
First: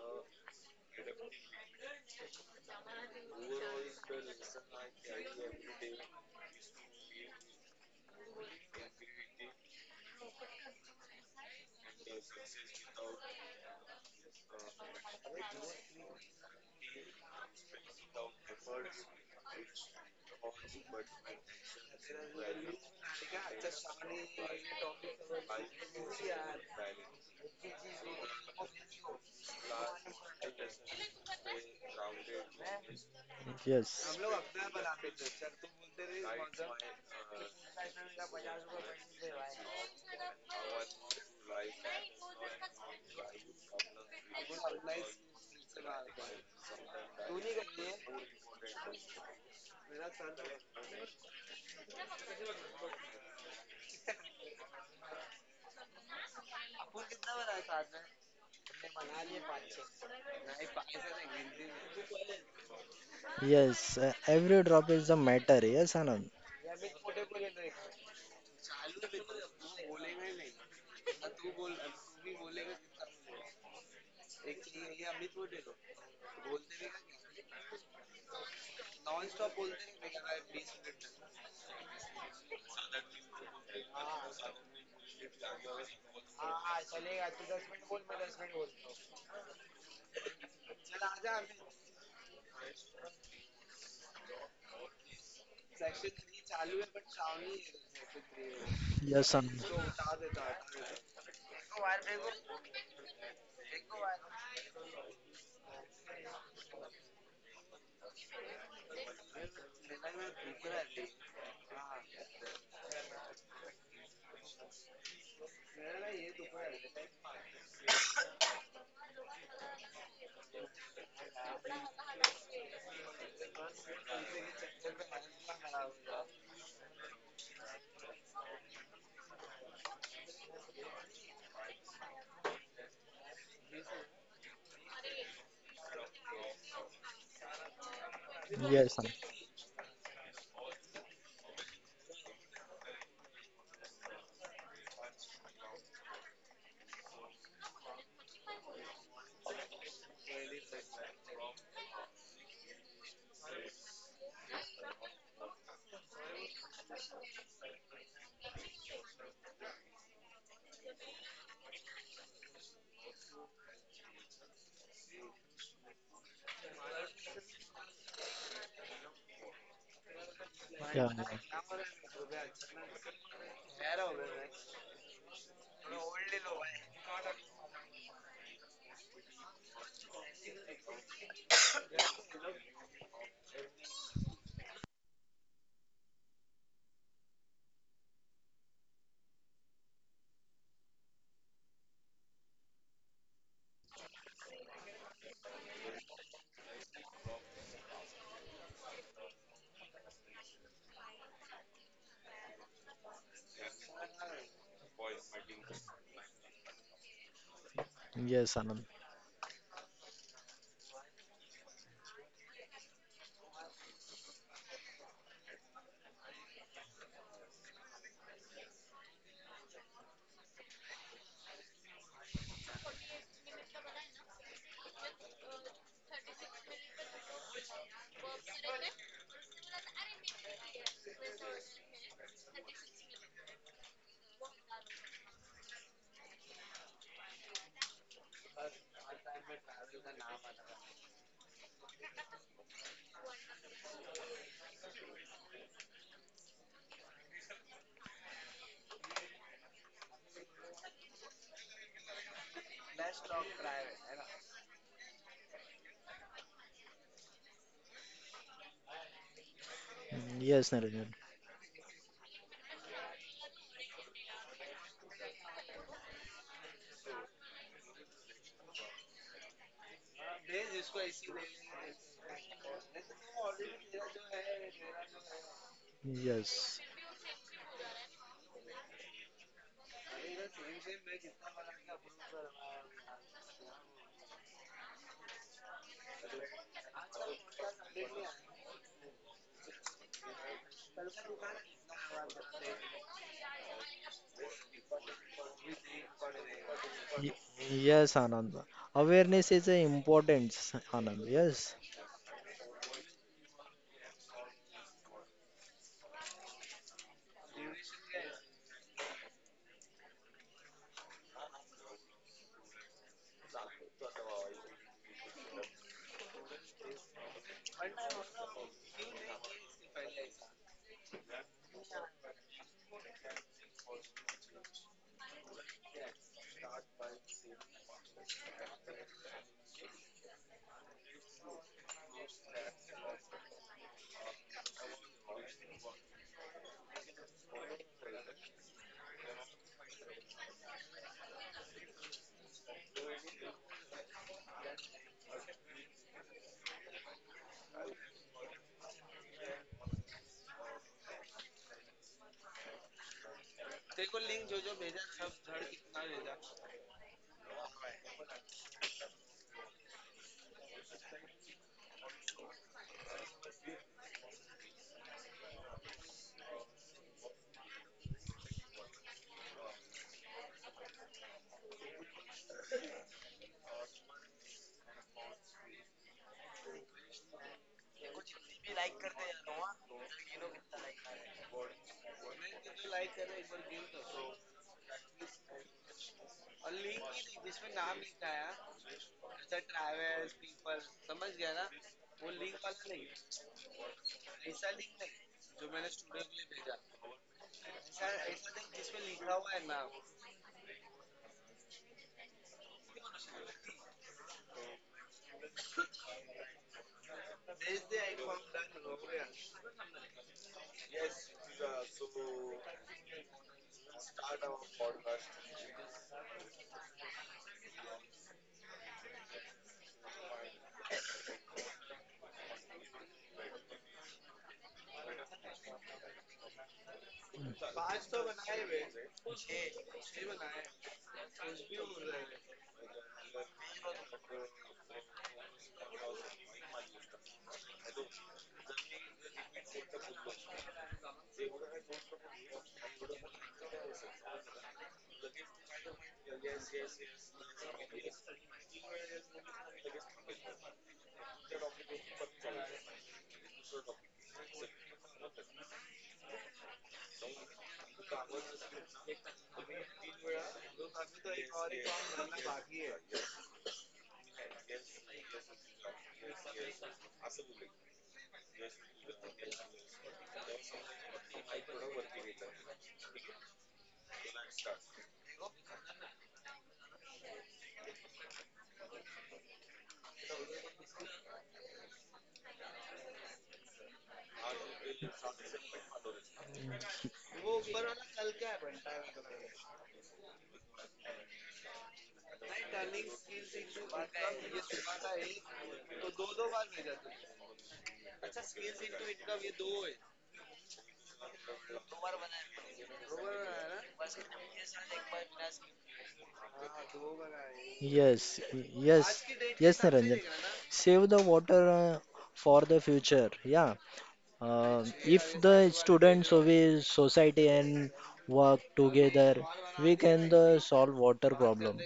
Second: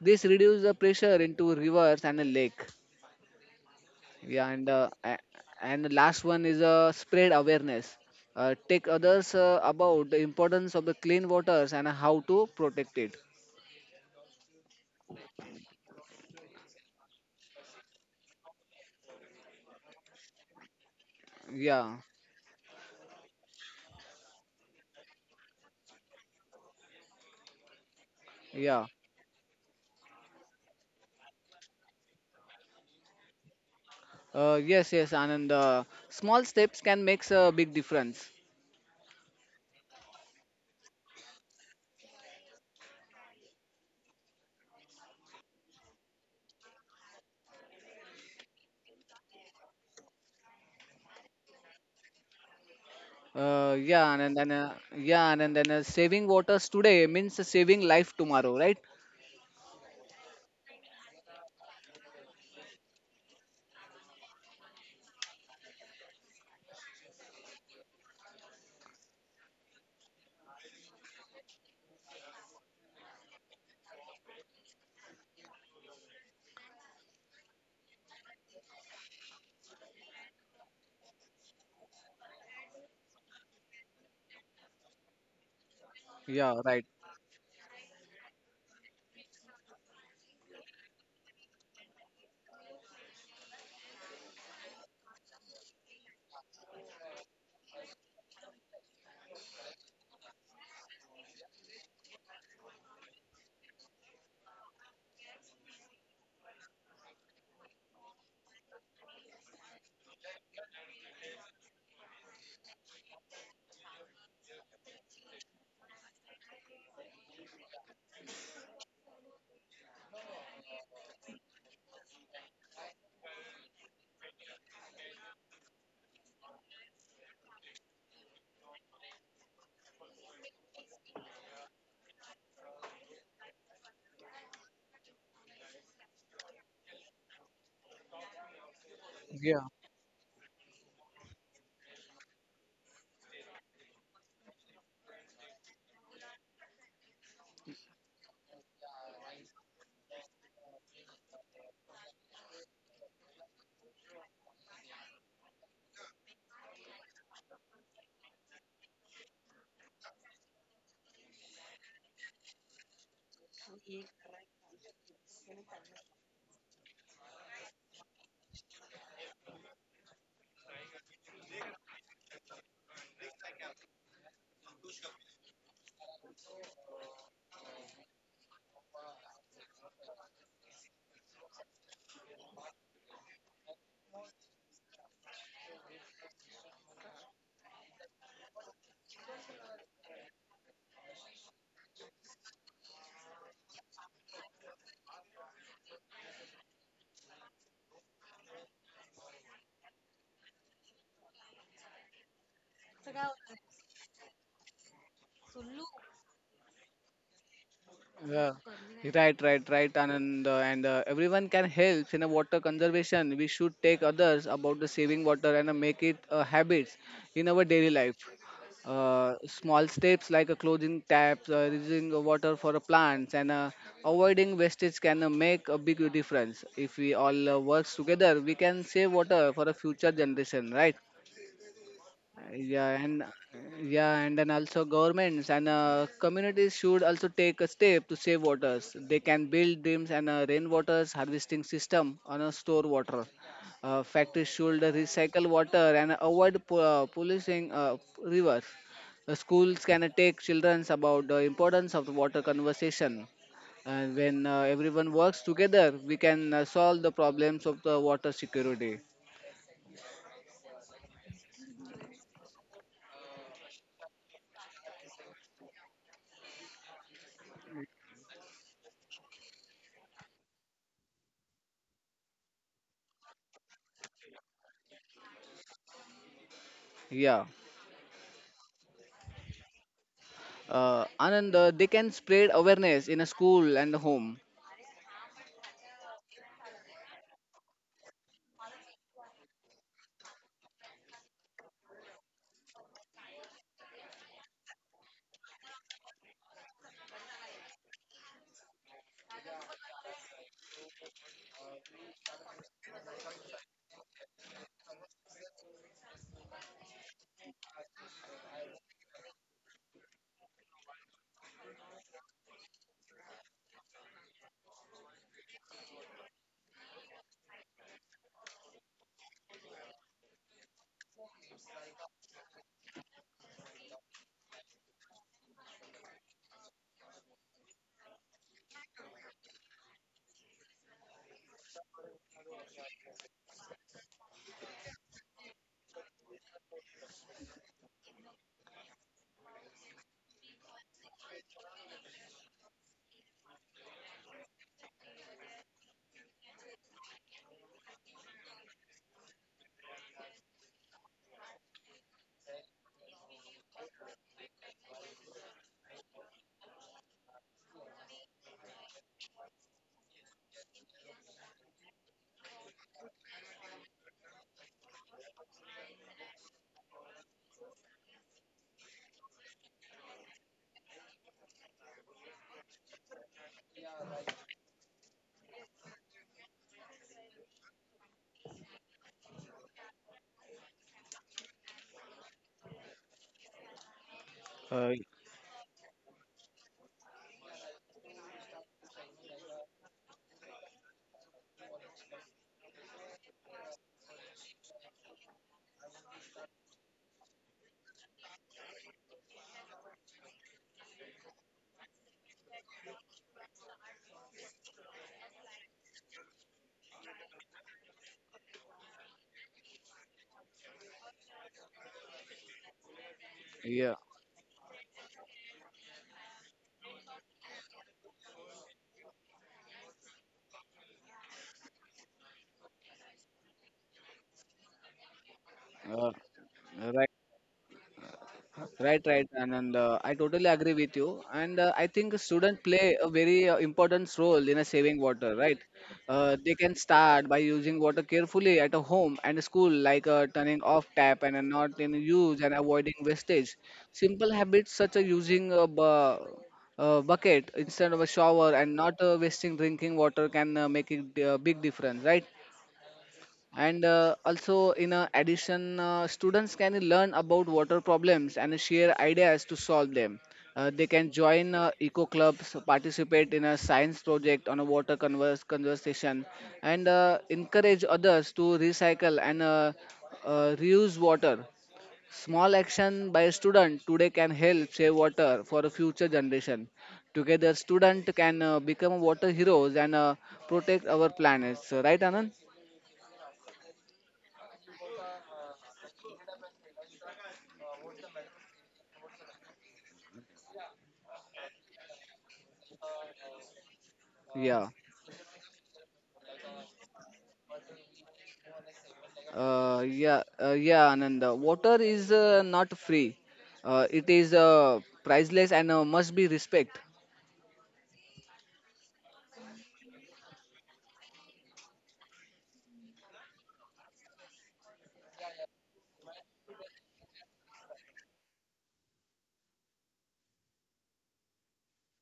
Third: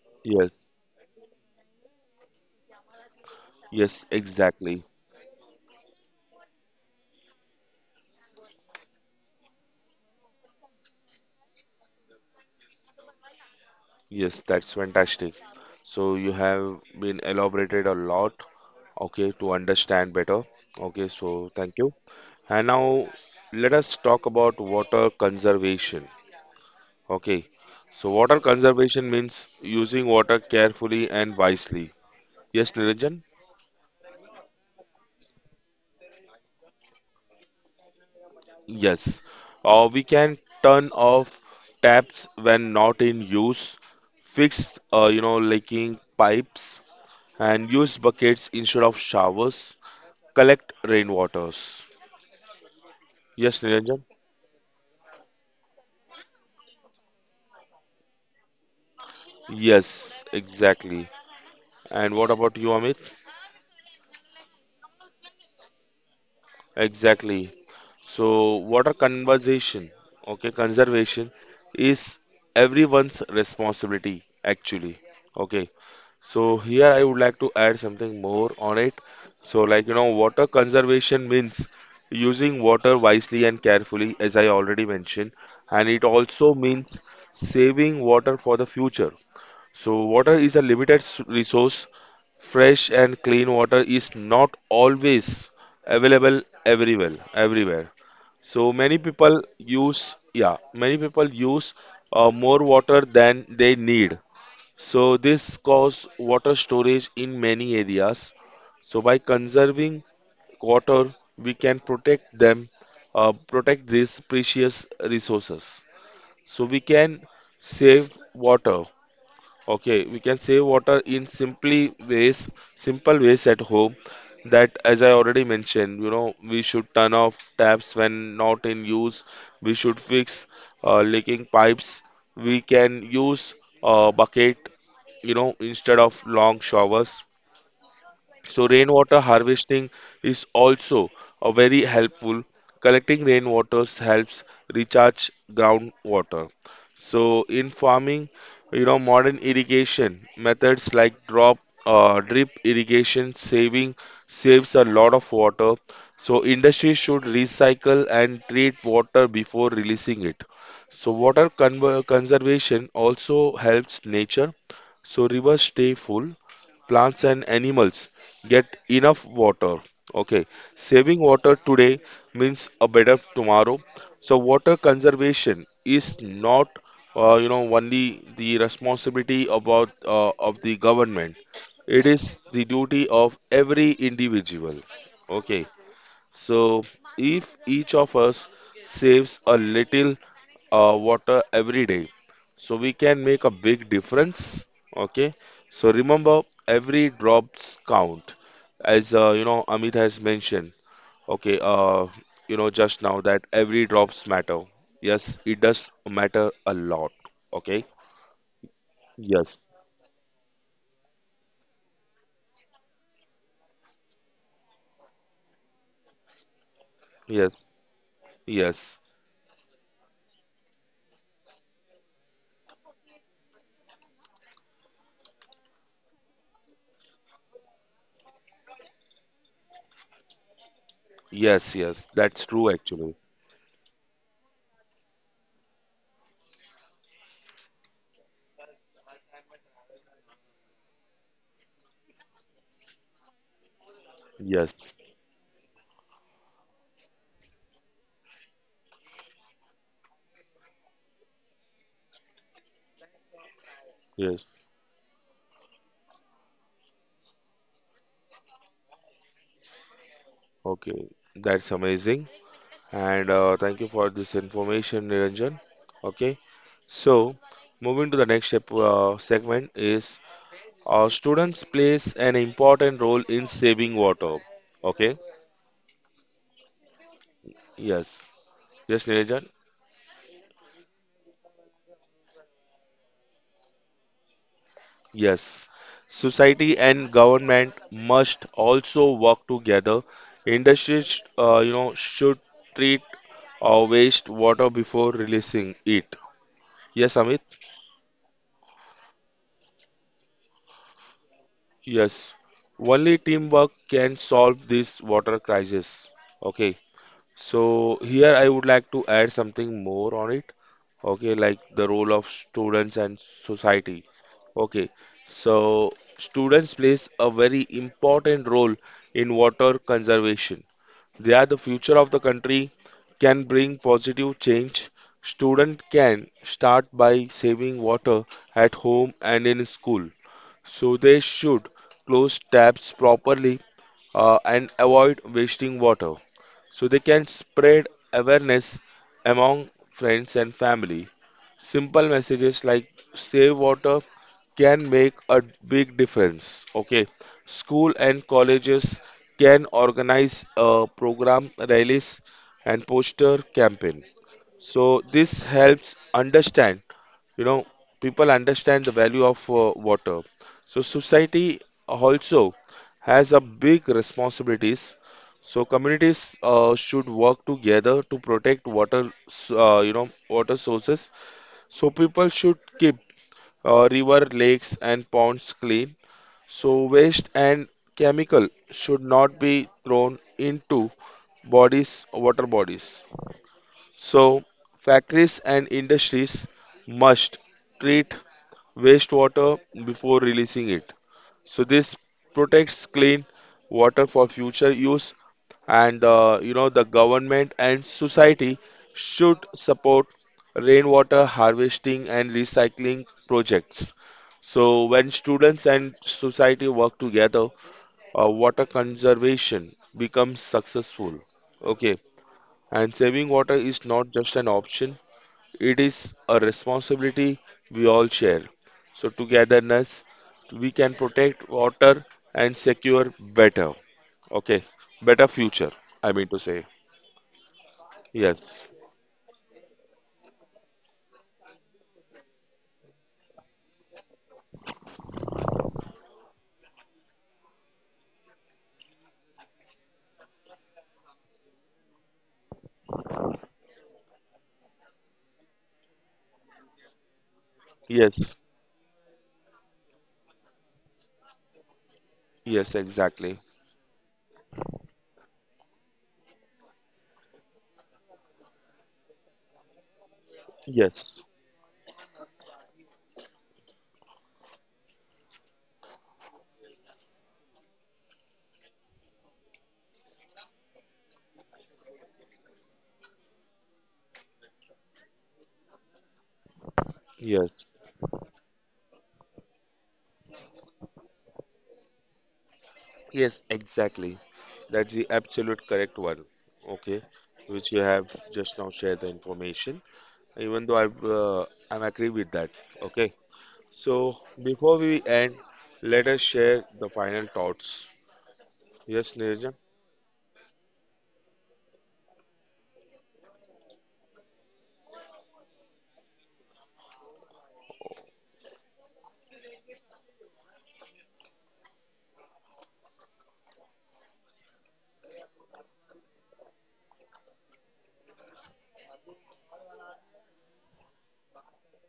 [SPEAKER 2] This reduces
[SPEAKER 1] Yes.
[SPEAKER 2] the pressure into rivers and a lake.
[SPEAKER 1] Yes,
[SPEAKER 2] Yeah, and
[SPEAKER 1] exactly.
[SPEAKER 2] uh, a- and the last one is uh, spread awareness. Uh, take others uh, about the importance of the clean waters and how to protect it.
[SPEAKER 1] Yes, that's fantastic. So you have been elaborated a lot, okay, to understand better. Okay, so thank
[SPEAKER 2] Yeah,
[SPEAKER 1] you. And now let us talk about water conservation. Okay. So water
[SPEAKER 2] yeah.
[SPEAKER 1] conservation means using water carefully and wisely. Yes, Niranjan?
[SPEAKER 3] Yes.
[SPEAKER 2] Uh, yes, yes, Anand. Uh, small steps can make a big difference.
[SPEAKER 1] Yes. Uh, we can turn off taps when not in use, fix uh, you know leaking pipes and use buckets instead of showers. Collect rainwaters. Yes,
[SPEAKER 2] Uh,
[SPEAKER 1] Niranjan?
[SPEAKER 2] yeah, and then uh, yeah, and then uh, Saving waters today means saving life tomorrow, right?
[SPEAKER 1] Yes, exactly. And what about you, Amit?
[SPEAKER 3] Yes. uh, Every drop is a matter. Yes, Anand.
[SPEAKER 1] Exactly. So, water conservation, okay, conservation is everyone's responsibility actually. Okay. So here I would like to add something more on it. So like you know, water conservation means using water wisely and carefully, as I already mentioned, and it also
[SPEAKER 2] Yeah, right.
[SPEAKER 1] means saving water for the future. So water is a limited s- resource. Fresh and clean water is not always available everywhere. Everywhere. So many
[SPEAKER 3] Yes,
[SPEAKER 1] people
[SPEAKER 3] Anand.
[SPEAKER 1] use, yeah, many people use uh, more water than they need. So this cause water storage in many areas. So by conserving water, we can protect them, uh, protect these precious resources. So we can save water Okay, we can save water in simply ways, simple ways at home. That, as I already mentioned, you know, we should turn off taps when not in use. We should fix uh, leaking pipes. We can use a bucket, you know, instead of long showers. So
[SPEAKER 3] Yes, Anand.
[SPEAKER 1] rainwater
[SPEAKER 2] Yeah,
[SPEAKER 1] harvesting is also a very helpful. Collecting rainwaters helps recharge groundwater. So in farming, you know, modern irrigation methods like drop, uh, drip irrigation saving saves a lot of water. So industry should recycle and treat water before releasing it. So water conver conservation also helps nature. So rivers stay full, plants and animals get enough water. Okay,
[SPEAKER 3] Yeah,
[SPEAKER 1] saving
[SPEAKER 3] yeah.
[SPEAKER 1] water today means a better tomorrow. So water conservation is not, uh, you know, only the responsibility about uh, of the government. It is the duty of every individual. Okay, so if each of us saves a little uh, water every day, so we can make a big difference. Okay. So remember, every drops count, as uh, you know, Amit has mentioned. Okay. Uh, you know, just now that every drops matter. Yes, it does matter a lot. Okay.
[SPEAKER 2] Yeah,
[SPEAKER 3] Yes, Anand.
[SPEAKER 2] right, right,
[SPEAKER 1] Yes.
[SPEAKER 2] right, Anand. uh, And uh, everyone can help in a water conservation. We should take others about the saving water and uh, make it a habit in our
[SPEAKER 1] Yes.
[SPEAKER 2] daily life.
[SPEAKER 1] Yes.
[SPEAKER 2] Uh, small steps like a closing taps, uh, reusing the water for the plants, and uh, avoiding wastage can uh, make a big difference. If we all uh, work together, we can save water for a future generation, right?
[SPEAKER 1] Yes. Yes. That's true,
[SPEAKER 2] yeah and
[SPEAKER 1] actually.
[SPEAKER 2] yeah and then also governments and uh, communities should also take a step to save waters. They can build dams and uh, rainwaters harvesting system on a store water. Uh, factories should
[SPEAKER 1] Yes.
[SPEAKER 2] recycle water and avoid po- uh, polluting uh, rivers. Uh, schools can uh, take children about the importance of the water conversation. And when
[SPEAKER 1] Yes.
[SPEAKER 2] uh, everyone works together, we can uh, solve the problems of the water security.
[SPEAKER 3] Yes,
[SPEAKER 1] Okay.
[SPEAKER 3] Niranjan.
[SPEAKER 1] That's amazing. And uh, thank you for this information, Niranjan. Okay, so moving to the next step, uh, segment is uh, students plays an important role in saving water. Okay,
[SPEAKER 3] Yes.
[SPEAKER 2] yeah
[SPEAKER 1] yes, yes, Niranjan,
[SPEAKER 2] Uh, Anand, uh, they can spread awareness in a school and the home.
[SPEAKER 1] yes. Society and government must also work together. Industries, uh, you know, should treat uh, waste water before releasing it. Yes,
[SPEAKER 3] Y-
[SPEAKER 1] Amit.
[SPEAKER 3] Yes, Anand. Awareness is a importance, Anand. Yes,
[SPEAKER 1] Yes, only teamwork can solve this water crisis. Okay, so here I would like to add something more on it. Okay, like the role of students and society. Okay, so students plays a very important role in water conservation. They are the future of the country, can bring positive change. Student can start by saving water at home and in school, so they should close taps properly, uh, and avoid wasting water. So they can spread awareness among friends and family. Simple messages like save water can make a big difference. Okay, school and colleges can organize a program, rallies, and poster campaign. So this helps understand, you know people understand the value of uh, water. So society also has a big responsibilities. So communities uh, should work together to protect water s- uh, you know water sources. So people should keep uh, river, lakes and ponds clean. So waste and chemical should not be thrown into bodies water bodies. So
[SPEAKER 2] Uh,
[SPEAKER 1] factories and industries must treat wastewater before releasing it. So this protects clean water for future use. And uh, you know the government and society should support rainwater harvesting and recycling projects. So when students and society work together, uh, water conservation becomes successful. Okay, and saving water is
[SPEAKER 2] Yeah,
[SPEAKER 1] not just an option, it is a responsibility we all share. So, togetherness, we can protect water and secure better. Okay, better future, I
[SPEAKER 2] uh,
[SPEAKER 1] mean to say.
[SPEAKER 2] right.
[SPEAKER 1] Yes,
[SPEAKER 2] Right, right, Anand. Uh, I totally agree with you. And uh, I think students play a very uh, important role in a saving water, right? Uh, they can start by using water carefully at a home and school, like uh, turning off tap and uh, not in use and avoiding wastage. Simple habits such as using a bu- uh, bucket instead of a
[SPEAKER 1] yes,
[SPEAKER 2] shower and not uh, wasting drinking water can uh, make a d- uh, big difference, right?
[SPEAKER 1] yes, exactly.
[SPEAKER 2] and uh, also in uh, addition uh, students can learn about water problems and share ideas to solve them. Uh, they can
[SPEAKER 1] Yes,
[SPEAKER 2] join uh, eco clubs, participate in a science project on a water converse conversation, and uh, encourage others to recycle and uh, uh, reuse water. Small action by a student today can help save water for a future generation. Together
[SPEAKER 1] yes,
[SPEAKER 2] student can uh, become water heroes and uh, protect our planets, right, Anand?
[SPEAKER 1] yes, exactly. That's the absolute correct one. Okay, which you have just now shared the information. Even though I've, uh, I'm agree with that. Okay, so
[SPEAKER 2] yeah
[SPEAKER 1] before we end, let us share the final thoughts. Yes, Nirjan.
[SPEAKER 2] Uh, yeah, uh, yeah, Ananda, water is uh, not free. Uh, it is uh, priceless and uh, must be respect.
[SPEAKER 3] yes, yes, yes, Niranjan. Save the water uh, for the future. Yeah. Uh, if the students of a society and work together, we can the solve water problem.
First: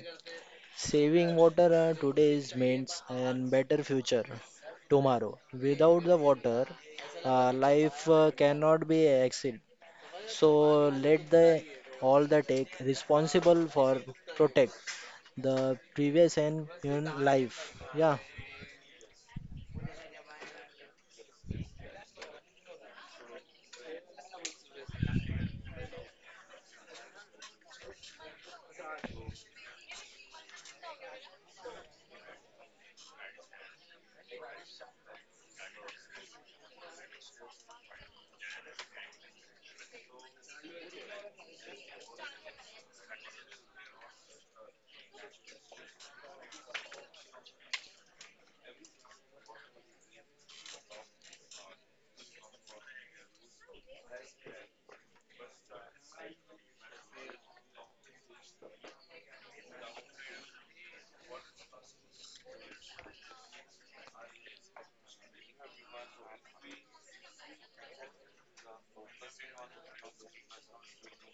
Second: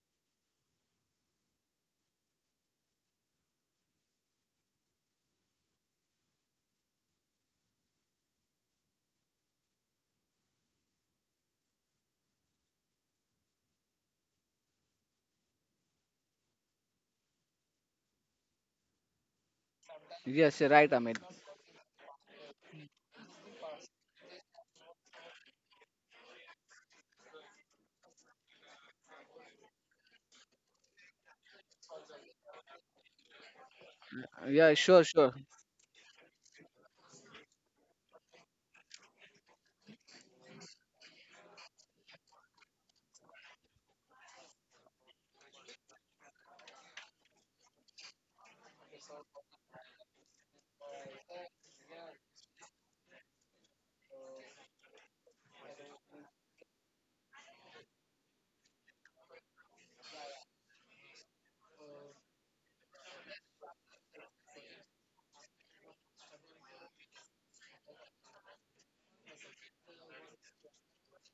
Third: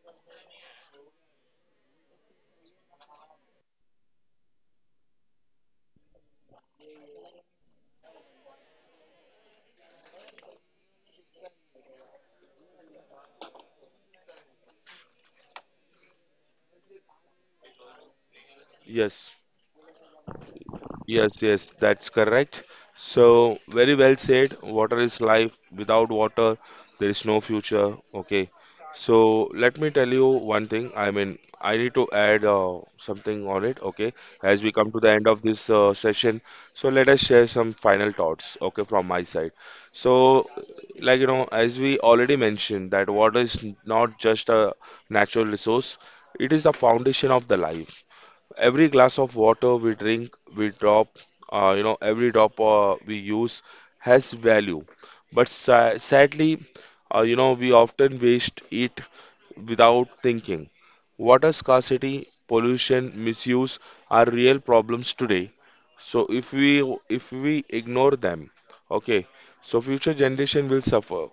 [SPEAKER 3] Saving water uh, today is means and better future tomorrow. Without the water, uh, life uh, cannot be exist. So let the all the take responsible for protect the previous and human life. Yeah.
[SPEAKER 1] Yes,
[SPEAKER 2] Yes, you're right, Amit.
[SPEAKER 1] yes, yes, that's correct. So, very well said. Water is life. Without water, there is no future. Okay. So let me tell you one thing. I mean, I need to add uh, something on it. Okay. As we
[SPEAKER 2] Yeah,
[SPEAKER 1] come to
[SPEAKER 2] sure,
[SPEAKER 1] the end
[SPEAKER 2] sure.
[SPEAKER 1] of this uh, session, so let us share some final thoughts. Okay, from my side. So, like, you know, as we already mentioned, that water is not just a natural resource, it is the foundation of the life. Every glass of water we drink, we drop, uh, you know, every drop uh, we use has value. But sa- sadly, uh, you know, we often waste it without thinking. Water scarcity, pollution, misuse are real problems today. So if we if we ignore them, okay, so future generation will suffer.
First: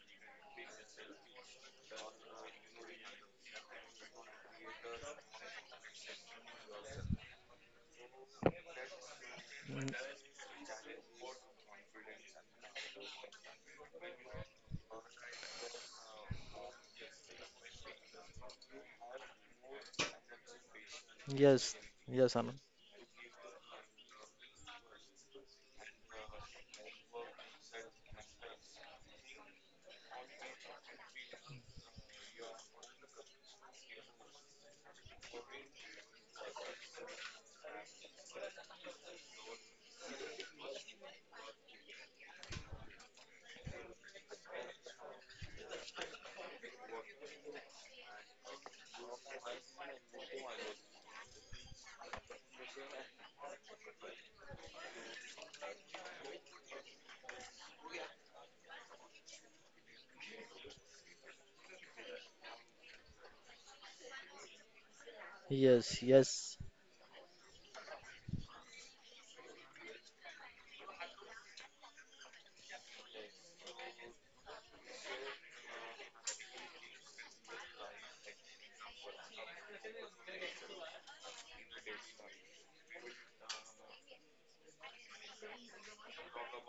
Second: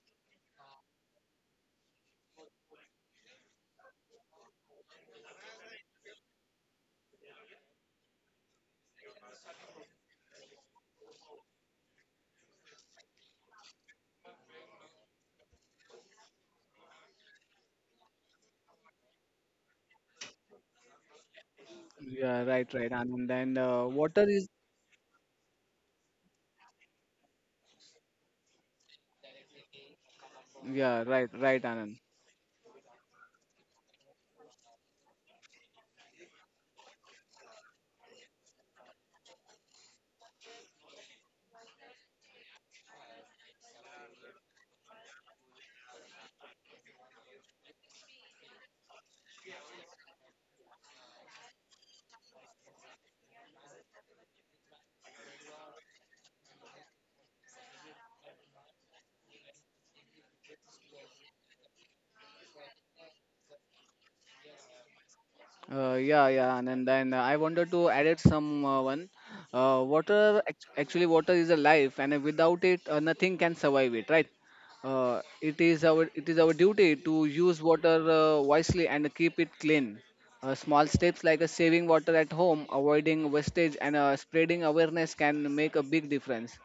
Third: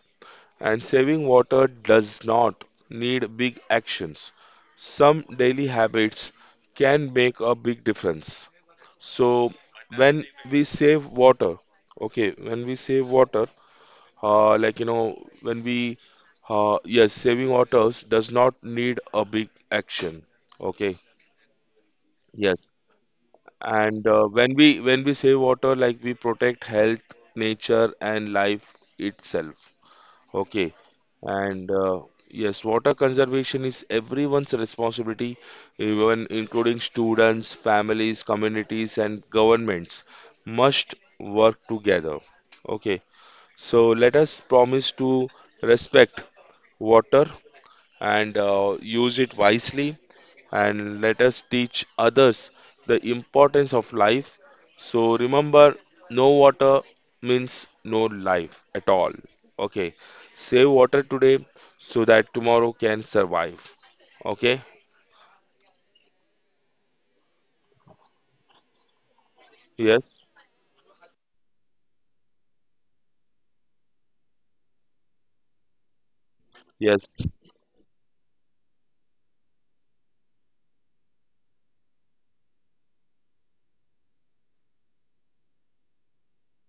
[SPEAKER 1] And saving water does not need big actions. Some daily habits can make a big difference. So
[SPEAKER 3] Mm.
[SPEAKER 1] when we save water, okay, when we save water, uh, like you know, when we, uh, yes, saving water does not need a big action. Okay,
[SPEAKER 3] Yes. Yes,
[SPEAKER 2] Yeah,
[SPEAKER 3] Anand.
[SPEAKER 1] yes.
[SPEAKER 2] right, right, Anand. And uh,
[SPEAKER 1] And uh,
[SPEAKER 2] water is
[SPEAKER 1] when we when we save water, like we protect health, nature, and life itself. Okay.
[SPEAKER 2] yeah, right, right,
[SPEAKER 1] And
[SPEAKER 2] Anand.
[SPEAKER 1] uh, yes, water conservation is everyone's responsibility, even including students, families, communities, and governments must work together. Okay. So let us promise to respect water and uh, use it wisely, and let us teach others the importance of life. So remember, no water means no life at all. Okay, save water today so that tomorrow can survive. Okay,
[SPEAKER 3] Yes.
[SPEAKER 2] Uh, yeah,
[SPEAKER 3] Yes.
[SPEAKER 2] yeah, and then then I wanted to add it some uh, one. Uh,
[SPEAKER 1] yes,
[SPEAKER 2] water act- actually water is a life, and without it, uh, nothing can survive it, right? Uh, it is our it is our duty
[SPEAKER 1] yes,
[SPEAKER 2] to use water uh, wisely and keep it clean. Uh, small steps like uh, saving water at home, avoiding wastage, and uh, spreading awareness can make a big difference.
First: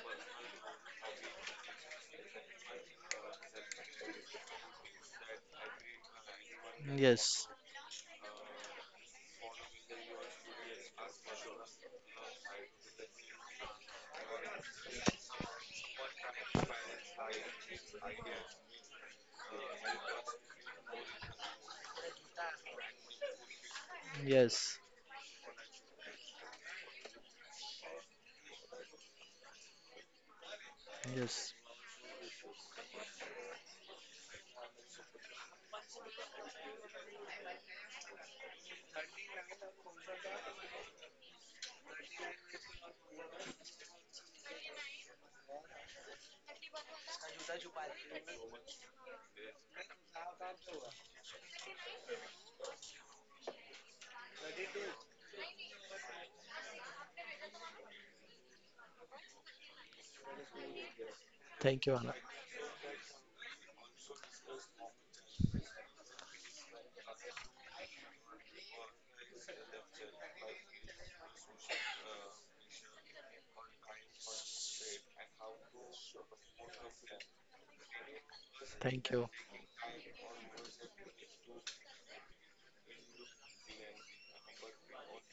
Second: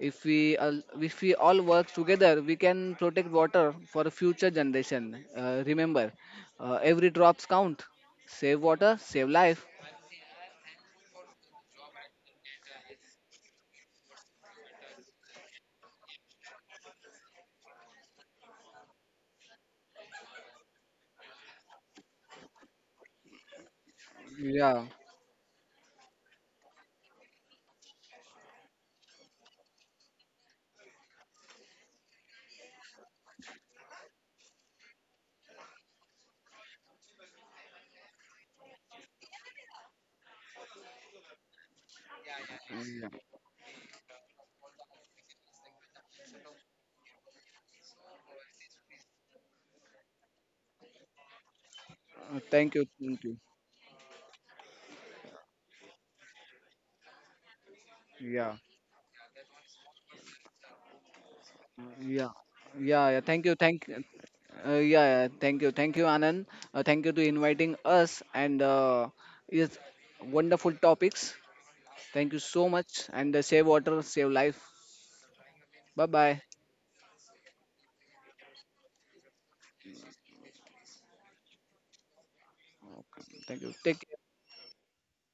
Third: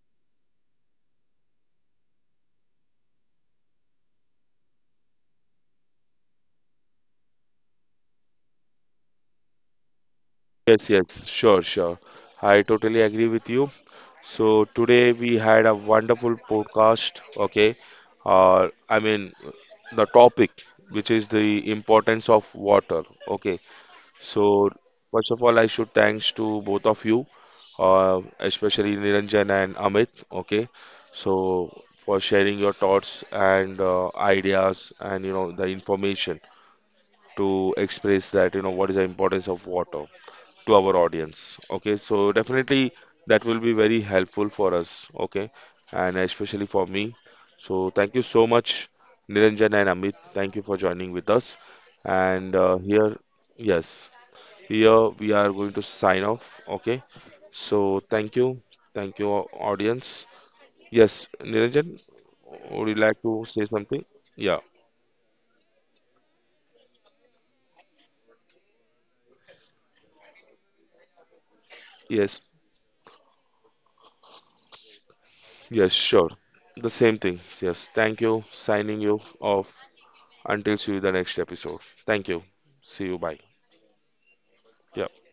[SPEAKER 2] If we all, if we all work together, we can protect water for future generation. Uh, remember, uh, every drops
[SPEAKER 3] Yes.
[SPEAKER 2] count. Save water, save life.
[SPEAKER 1] yes, yes, sure, sure. I totally agree with you. So today we had a wonderful podcast. Okay, uh, I mean, the topic which is the importance of water. Okay. So
[SPEAKER 3] Yes.
[SPEAKER 2] Yeah,
[SPEAKER 1] first of all, I should thanks to both of you, uh, especially Niranjan and Amit. Okay, so
[SPEAKER 3] Yes.
[SPEAKER 1] for sharing your thoughts and uh, ideas and you know the information to express that you know what is the importance of water to our audience. Okay, so definitely
[SPEAKER 2] yeah.
[SPEAKER 1] that will be very helpful for us. Okay, and especially for me. So thank you so much, Niranjan and Amit. Thank you for joining with us.
[SPEAKER 2] Uh,
[SPEAKER 1] And
[SPEAKER 2] Thank
[SPEAKER 1] uh,
[SPEAKER 2] you.
[SPEAKER 1] here,
[SPEAKER 2] Thank you.
[SPEAKER 1] yes. Here we are going to sign off. Okay. So thank
[SPEAKER 2] Yeah.
[SPEAKER 1] you. Thank you, au- audience. Yes,
[SPEAKER 3] Thank you,
[SPEAKER 1] Niranjan,
[SPEAKER 3] Anand.
[SPEAKER 2] Yeah.
[SPEAKER 1] would you
[SPEAKER 2] Yeah,
[SPEAKER 1] like
[SPEAKER 2] yeah.
[SPEAKER 1] to
[SPEAKER 2] Thank you.
[SPEAKER 1] say
[SPEAKER 2] Thank.
[SPEAKER 1] something? Yeah.
[SPEAKER 2] Uh, yeah, yeah. Thank you. Thank you, Anand. Uh, thank you to inviting us and uh, is wonderful topics. Thank you
[SPEAKER 1] Yes.
[SPEAKER 2] so much. And uh, save water, save life.
[SPEAKER 1] Yes,
[SPEAKER 2] Bye
[SPEAKER 1] sure.
[SPEAKER 2] bye.
[SPEAKER 1] The same thing. Yes. Thank you. Signing
[SPEAKER 3] Thank
[SPEAKER 1] you
[SPEAKER 3] you.
[SPEAKER 1] off until see you the next episode. Thank you. See you. Bye.
[SPEAKER 2] Thank you. Take care.
[SPEAKER 1] Yeah.